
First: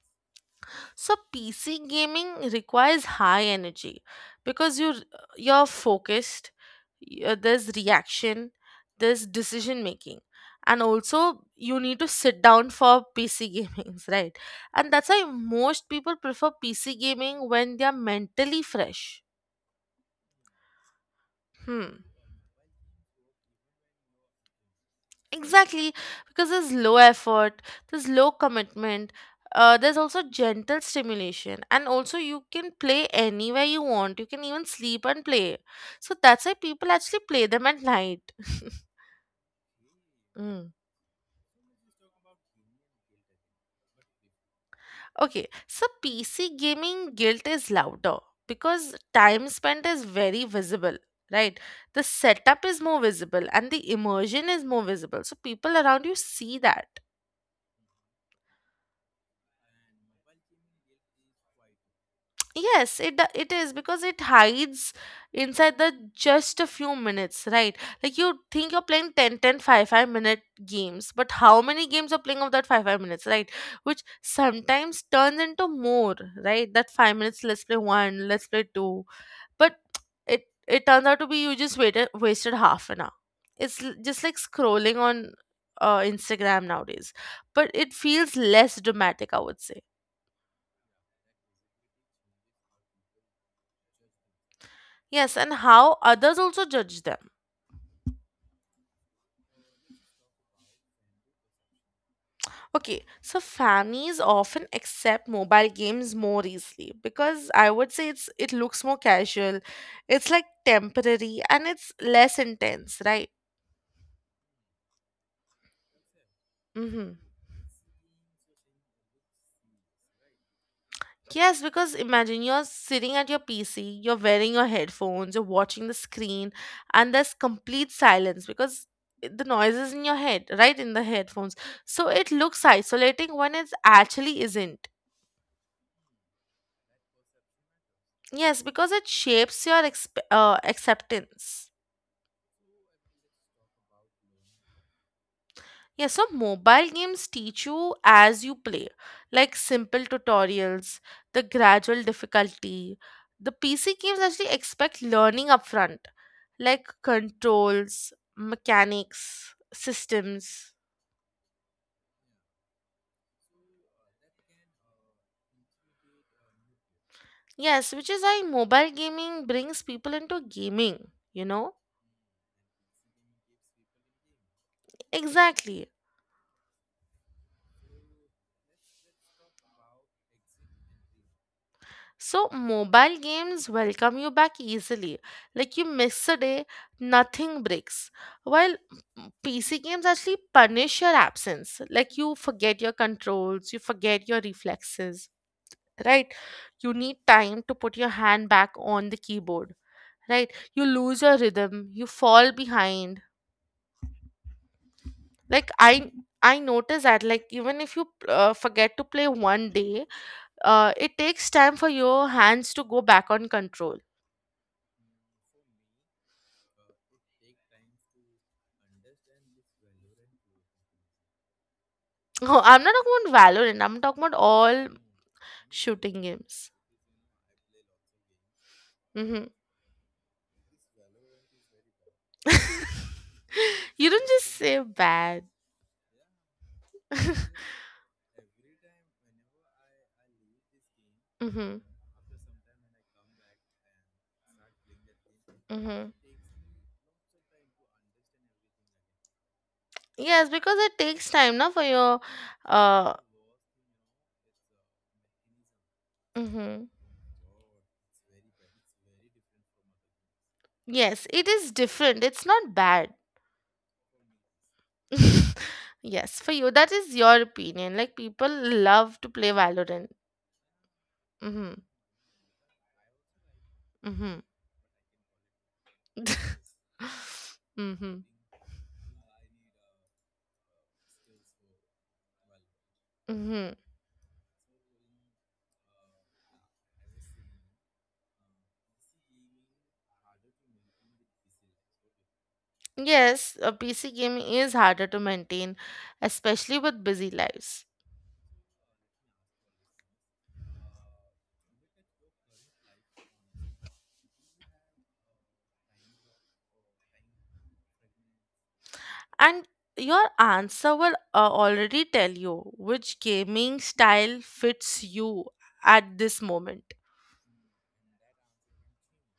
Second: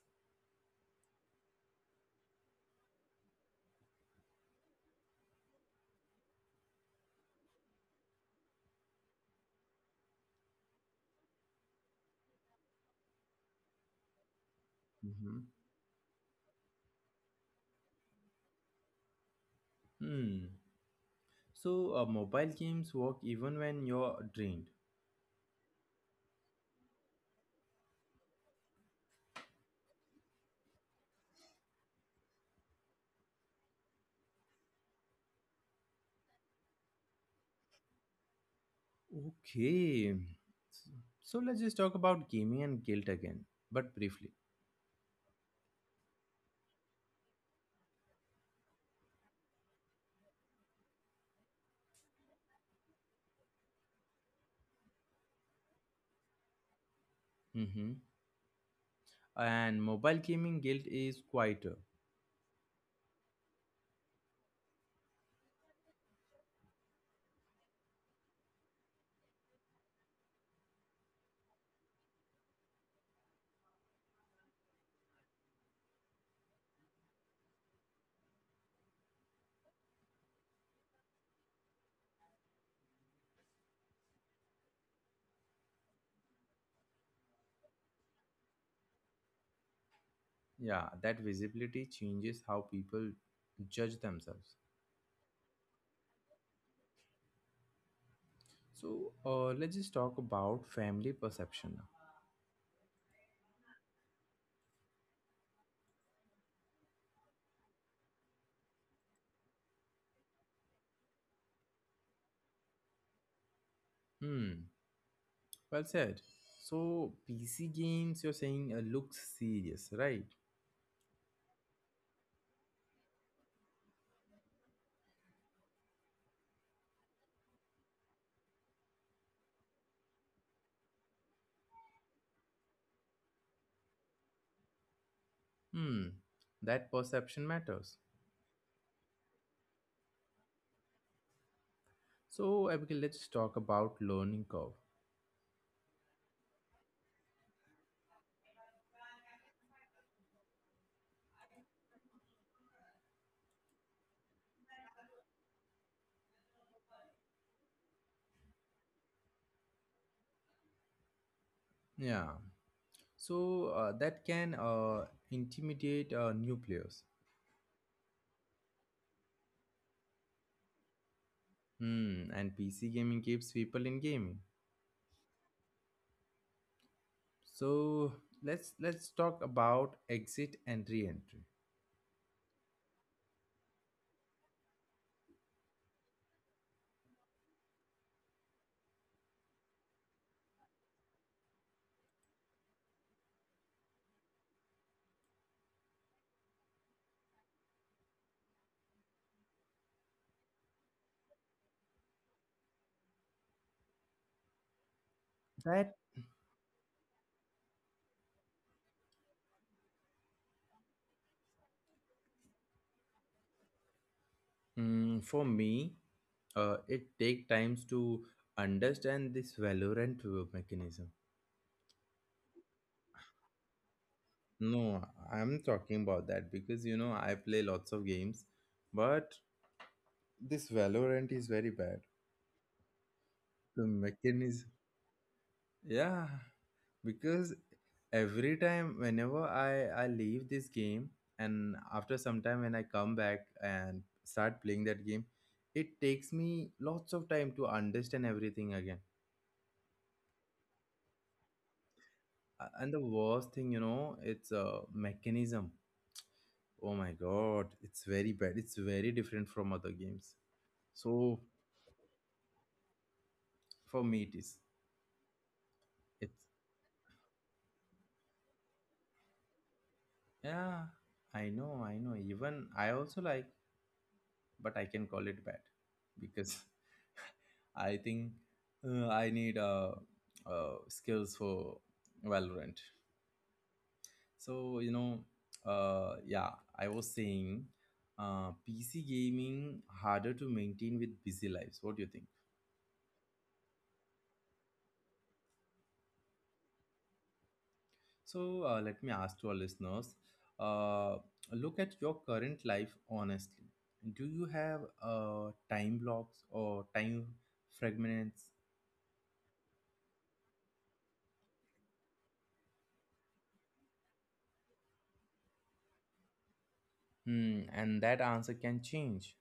So PC gaming requires high energy because you're focused, there's reaction, there's decision making. And also you need to sit down for *laughs* PC gamings, right? And that's why
Hmm.
most people prefer PC gaming when they are mentally fresh.
Hmm.
Hmm.
So mobile games work even when you're drained.
Exactly, because there's low effort, there's low commitment, there's also gentle stimulation, and also you can play anywhere you want. You can even sleep and play. So that's why people actually play them at night. *laughs*
Okay.
Mm.
So let's just talk about gaming and guilt again, but briefly.
Okay, so PC gaming guilt is louder because time spent is very visible, right? The setup is more visible and the immersion is more visible. So people around you see that.
Mm-hmm. And mobile gaming guilt is quieter.
Yes, it is because it hides inside the just a few minutes, right? Like you think you're playing ten 5 minute games, but how many games you're playing of that 5 minutes, right? Which sometimes turns into more, right? That 5 minutes, let's play 1, let's play 2. But *tsk* it turns out to be you just waited wasted half an hour. Just like scrolling on Instagram nowadays, but it feels less dramatic, I would say.
Yeah, that visibility changes how people judge themselves.
Yes, and how others also judge them.
So let's just talk about family perception now.
Okay, so families often accept mobile games more easily because I would say it looks more casual. It's like temporary and it's less intense, right?
Hmm. Well said. So
Mhm.
PC games, you're saying looks serious, right?
Yes, because imagine you're sitting at your PC, you're wearing your headphones, you're watching the screen and there's complete silence because the noise is in your head, right in the headphones. So it looks isolating when it actually isn't.
Hmm. That perception matters.
Yes, because it shapes your acceptance.
So Abigail, let's talk about learning curve.
Yeah, so mobile games teach you as you play, like simple tutorials, the gradual difficulty. The PC games actually expect learning upfront, like controls, mechanics, systems.
Yeah. So that can intimidate new players.
Yes, which is why mobile gaming brings people into gaming?
Hmm, and PC gaming keeps people in gaming.
Exactly.
So let's talk about exit and re-entry.
So, mobile games welcome you back easily. Like you miss a day, nothing breaks. While PC games actually punish your absence. Like you forget your controls, you forget your reflexes, right? You need time to put your hand back on the keyboard, right? You lose your rhythm, you fall behind. Like
That
I notice that, like even if you forget to play one day, it takes time for your hands to go back on control.
mm, for me, it take times to understand this Valorant mechanism.
No, I'm not talking about Valorant. I'm talking about all
No, I'm talking
shooting
about that
games.
because you know I play lots of games, but
Hmm.
this Valorant is very bad. The
You don't just
mechanism.
say bad.
Yeah, because every time whenever I leave this game,
Hmm.
and after some time when I come back and start playing that game, it
Hmm.
takes me lots of time to understand everything again.
Yes, because it takes time, now for your
And the
uh.
worst thing, you know, it's a mechanism.
Hmm.
Oh my god, it's very bad. It's very different from other games.
Yes,
So
it is different. It's not bad.
for me, it is.
*laughs*
It's
yes, for you, that is your opinion. Like people love to play Valorant.
yeah. I
Mm-hmm.
know, I know, even I also like,
Mm-hmm.
but I can call it bad because *laughs*
*laughs*
I
mm-hmm.
think I need skills for Valorant.
Mm-hmm.
So you know, uh, yeah, I was saying PC gaming harder to maintain with busy lives. What do you think?
Yes, a PC game is harder to maintain, especially with busy lives.
So let me ask to our listeners: uh, look at your current life honestly. Do you have time blocks or time fragments?
And your answer will already tell you which gaming style fits you at this moment.
Hmm, and that answer can change.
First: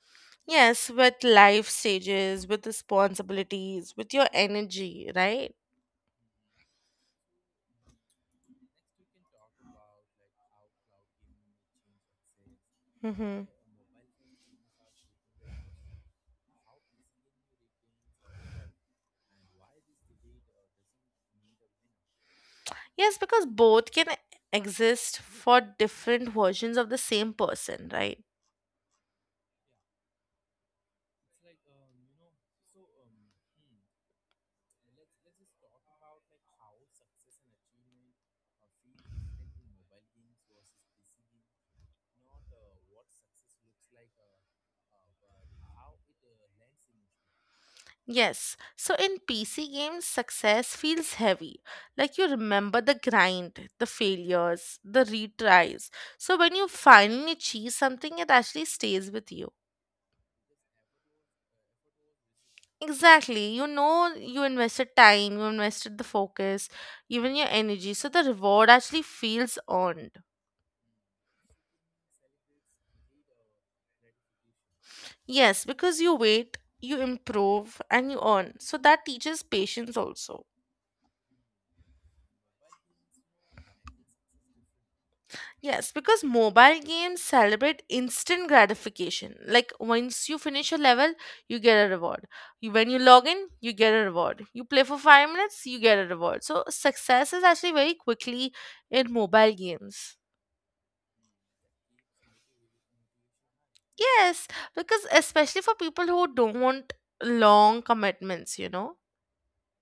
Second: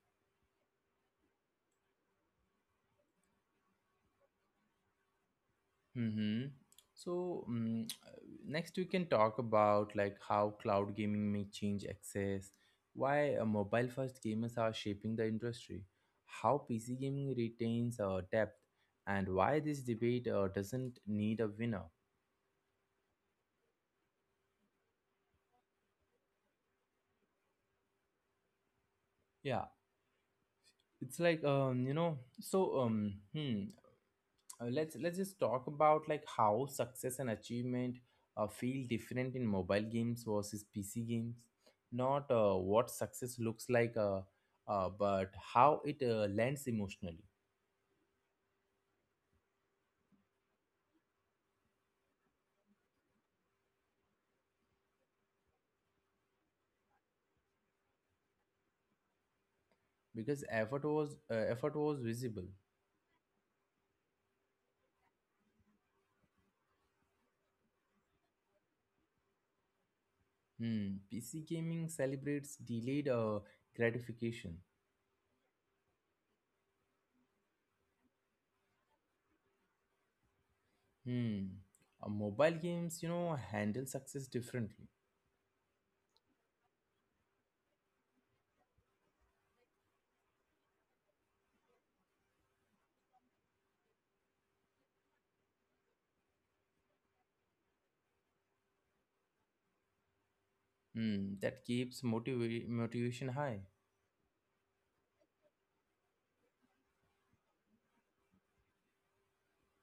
Yes, with life stages, with responsibilities, with your energy, right?
Mm-hmm. So mm, next we can talk about like how cloud gaming may change access, why
Hmm.
mobile first gamers are shaping the industry, how PC gaming retains depth, and why this debate doesn't need a winner.
Yes, because both can exist for different versions of the same person, right?
Yeah, it's like you know, so let's just talk about like how success and achievement feel different in mobile games versus PC games, not what success looks like but how it lands emotionally.
Yes. So in PC games, success feels heavy. Like you remember the grind, the failures, the retries. So when you finally achieve something, it actually stays with you.
Because effort was visible.
Exactly. You know, you invested time, you invested the focus, even your energy. So the reward actually feels earned.
Hmm. PC gaming celebrates delayed gratification.
Yes, because you wait, you improve, and you earn. So that teaches patience also.
Hmm. Mobile games you know handle success differently.
Yes, because mobile games celebrate instant gratification. Like once you finish a level, you get a reward. You, when you log in, you get a reward. You play for 5 minutes, you get a reward. So success is actually very quickly in mobile games.
Hmm. That keeps motivation high.
Yes, because especially for people who don't want long commitments.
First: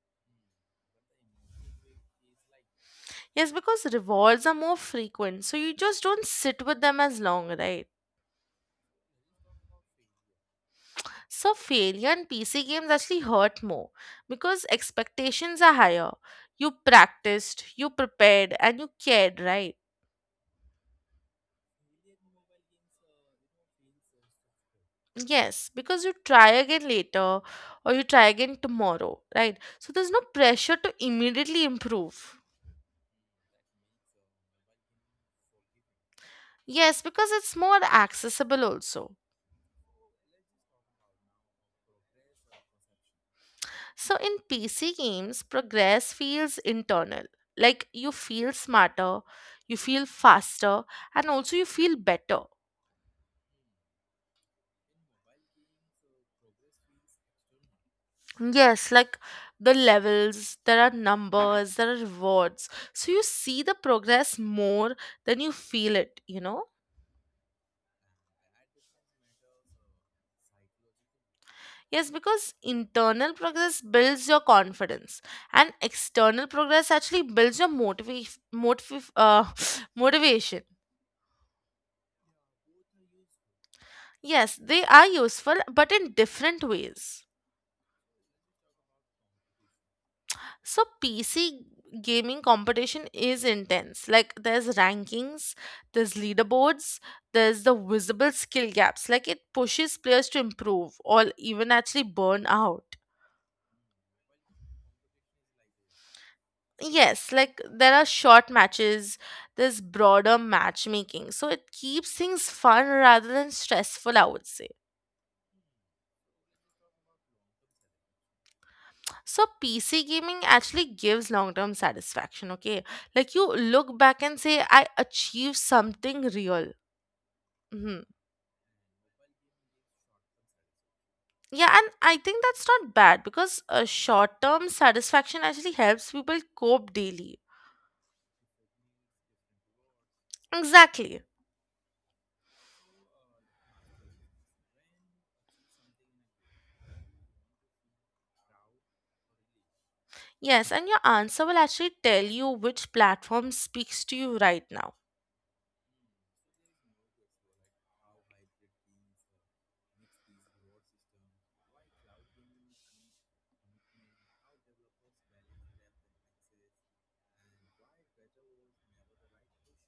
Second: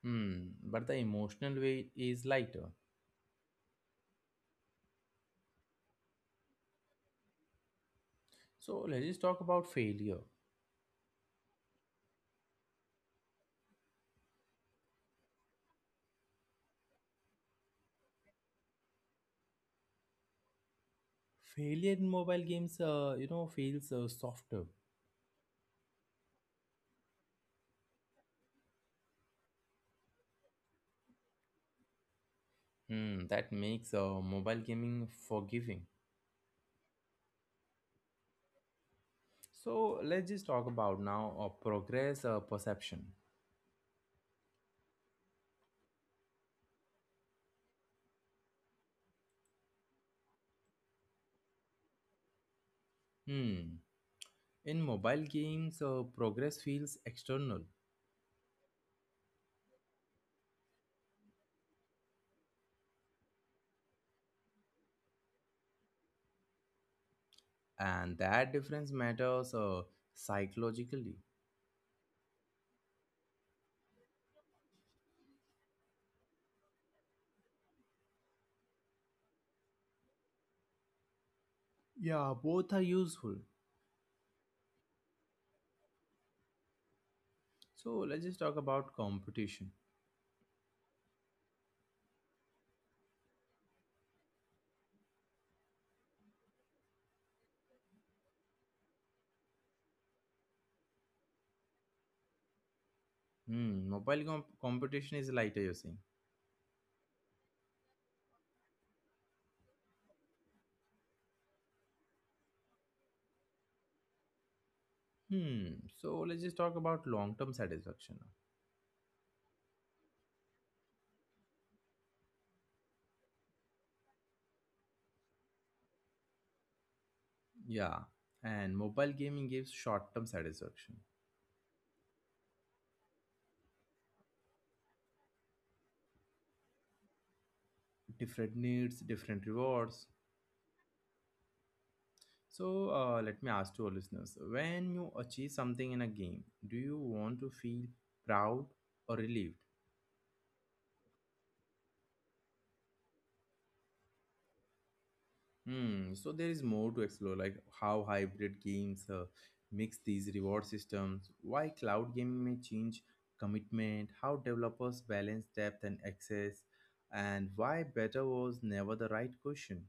Hmm, but the emotional weight is lighter.
Yes, because rewards are more frequent, so you just don't sit with them as long, right?
So let's just talk about failure.
So failure in PC games actually hurt more because expectations are higher. You practiced, you prepared, and you cared, right?
Failure in mobile games, you know, feels softer.
Yes, because you try again later or you try again tomorrow, right? So there's no pressure to immediately improve.
Hmm, that makes mobile gaming forgiving.
Yes, because it's more accessible also.
So let's just talk about now progress perception.
So in PC games, progress feels internal. Like you feel smarter, you feel faster, and also you feel better.
Hmm, in mobile games, progress feels external.
Yes, like the levels, there are numbers, there are rewards. So you see the progress more than you feel it?
And that difference matters psychologically.
Yes, because internal progress builds your confidence, and external progress actually builds your *sighs* *sniffs* motivation.
Yeah, both are useful.
Yes, they are useful, but in different ways.
So let's just talk about competition.
So PC gaming competition is intense. Like there's rankings, there's leaderboards, there's the visible skill gaps. Like it pushes players to improve or even actually burn out.
Hmm, mobile competition is lighter, you're saying.
Yes, like there are short matches, there's broader matchmaking. So it keeps things fun rather than stressful, I would say.
Hmm. So let's just talk about long-term satisfaction now.
So PC gaming actually gives long-term satisfaction, okay? Like you look back and say I achieved something real.
Yeah.
Mhm.
And mobile gaming gives short-term satisfaction.
Yeah, and I think that's not bad because short term satisfaction actually helps people cope daily.
Different needs, different rewards.
Exactly.
So let me ask to our listeners: when you achieve something in a game, do you want to feel proud or relieved?
Yes, and your answer will actually tell you which platform speaks to you right now.
Hmm. So there is more to explore, like how hybrid games mix these reward systems, why cloud gaming may change commitment, how developers balance depth and access, and why better was never the right question.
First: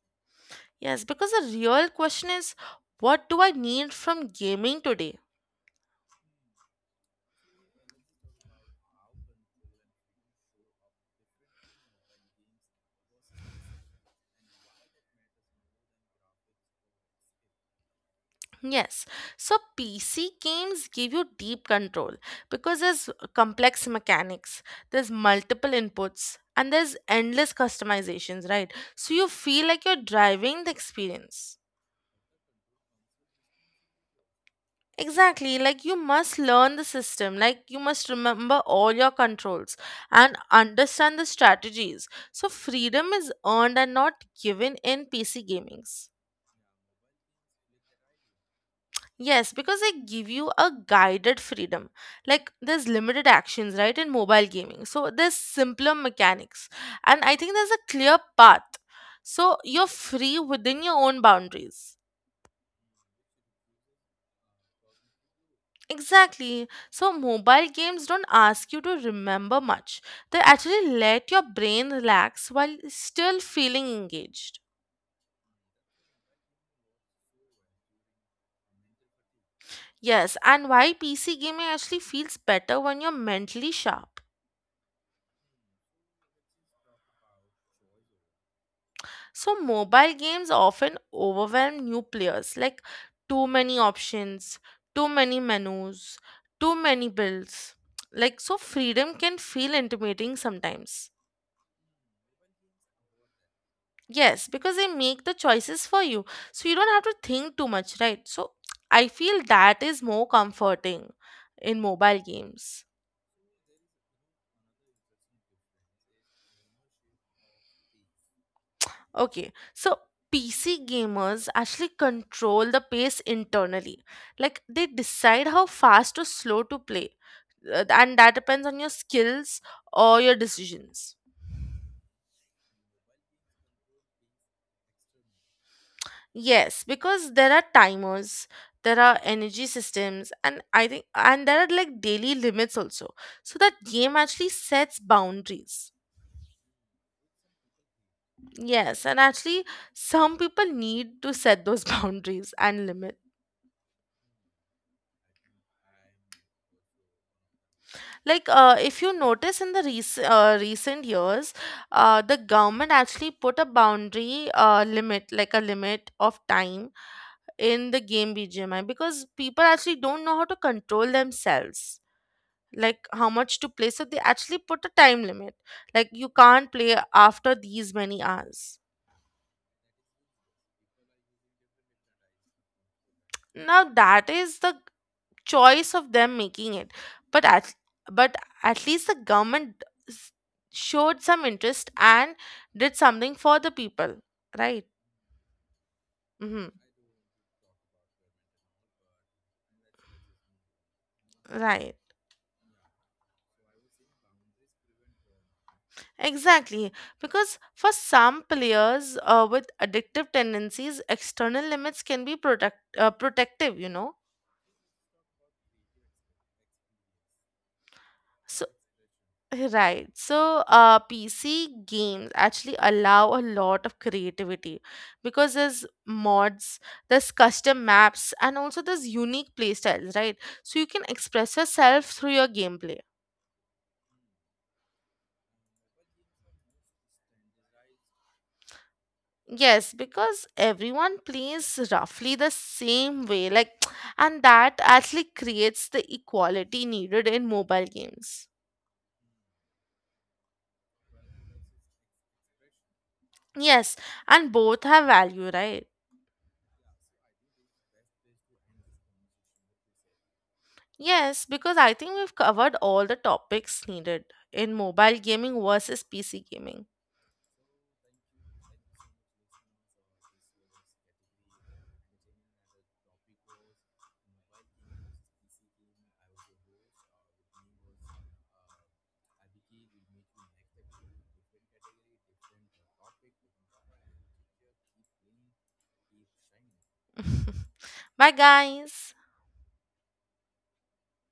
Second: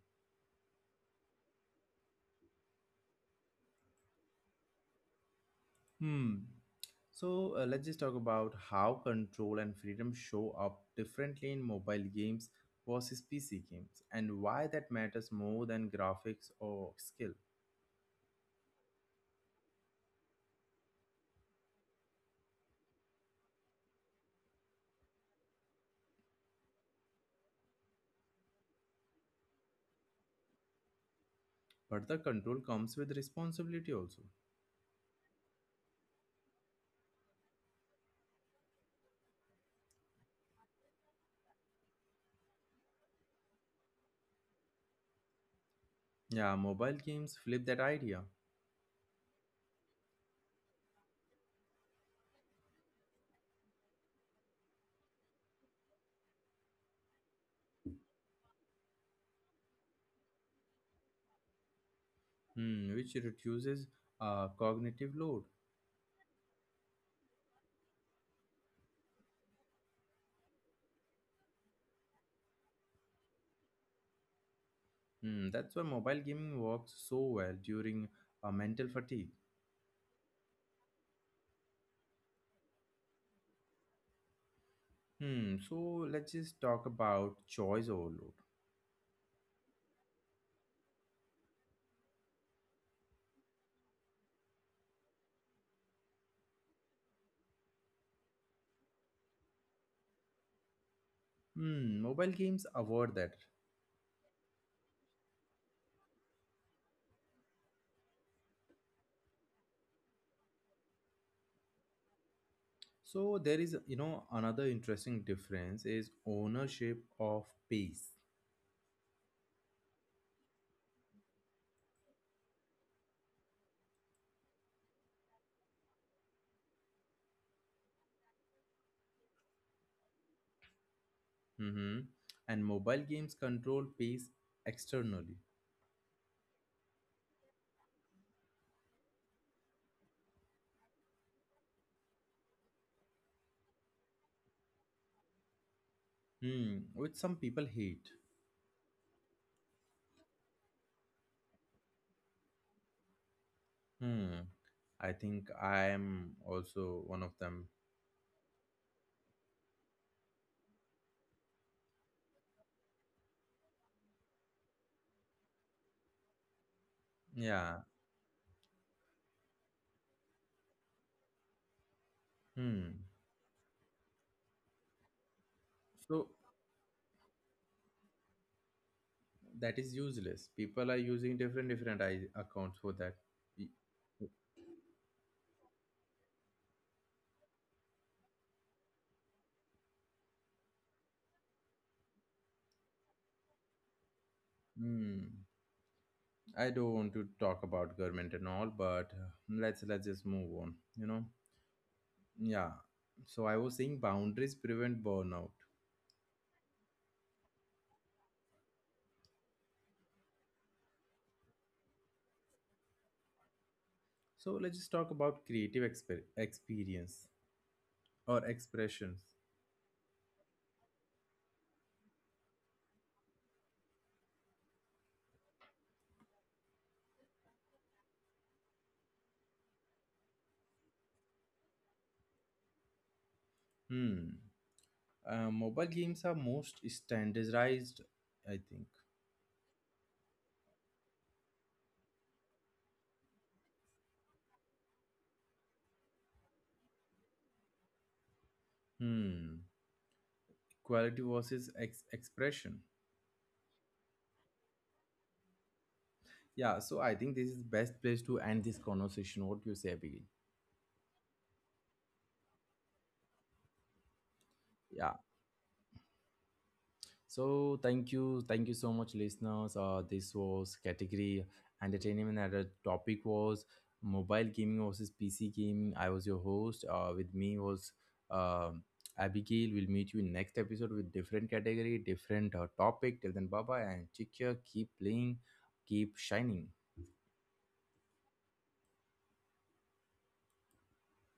Yes, because the real question is what do I need from gaming today?
Hmm. So let's just talk about how control and freedom show up differently in mobile games versus PC games, and why that matters more than graphics or skill.
Yes, so PC games give you deep control because there's complex mechanics, there's multiple inputs, and there's endless customizations, right? So you feel like you're driving the experience.
But the control comes with responsibility also.
Exactly, like you must learn the system, like you must remember all your controls and understand the strategies. So, freedom is earned and not given in PC gamings.
Yeah, mobile games flip that idea.
Yes, because they give you a guided freedom. Like there's limited actions, right, in mobile gaming. So, there's simpler mechanics, and I think there's a clear path. So, you're free within your own boundaries.
Hmm, which reduces cognitive load.
Exactly. So mobile games don't ask you to remember much. They actually let your brain relax while still feeling engaged.
Hmm, that's why mobile gaming works so well during mental fatigue.
Yes, and why PC gaming actually feels better when you're mentally sharp.
Hmm, so let's just talk about choice overload.
So mobile games often overwhelm new players, like too many options, too many menus, too many builds. Like so freedom can feel intimidating sometimes.
Hmm, mobile games avoid that.
Yes, because they make the choices for you. So you don't have to think too much, right? So I feel that is more comforting in mobile games.
So there is, you know, another interesting difference is ownership of pace.
Okay, so PC gamers actually control the pace internally. Like they decide how fast or slow to play. And that depends on your skills or your decisions.
Mm-hmm. And mobile games control pace externally.
Yes, because there are timers, there are energy systems, and I think and there are like daily limits also. So that game actually sets boundaries.
Hmm, which some people hate.
Yes, and actually some people need to set those *laughs* boundaries and limits.
Hmm. I think I am also one of them.
Like if you notice in the recent years, the government actually put a boundary limit, like a limit of time
Yeah.
in the game BGMI because people actually don't know how to control themselves,
Hmm.
like how much to play, so they actually put a time limit, like you
So
can't play after these many hours.
that is useless. People are using different different I accounts for that. Y-.
Now that is the choice of them making it, but at but at least the government s- showed some interest and did something for the people, right?
Hmm. I
Mm-hmm.
don't want to talk about government and all, but let's just move on. You know.
Right,
Yeah. So I was saying boundaries prevent burnout.
exactly, because for some players with addictive tendencies, external limits can be protective, you know.
So let's just talk about creative experience or
So,
expressions.
PC games actually allow a lot of creativity because there's mods, there's custom maps, and also there's unique playstyles, right? So you can express yourself through your gameplay.
Hmm. Mobile games are most standardized, I think.
Yes, because everyone plays roughly the same way, like, *tsk* and that actually creates the equality needed in mobile games.
Hmm. Quality versus expression.
Yes, and both have value, right?
Yeah, so I think this is the best place to end this conversation. What you say, Abhigay?
Yes, because I think we've covered all the topics needed in
Yeah,
mobile gaming versus PC gaming.
so thank you, thank you so much listeners. This was category entertainment, and the topic was mobile gaming versus PC gaming. I was your host, with me was um Abigail. We'll meet you in next episode with different category, different topic. Till then, bye bye and take care. Keep playing, keep shining.
*laughs* Bye, guys.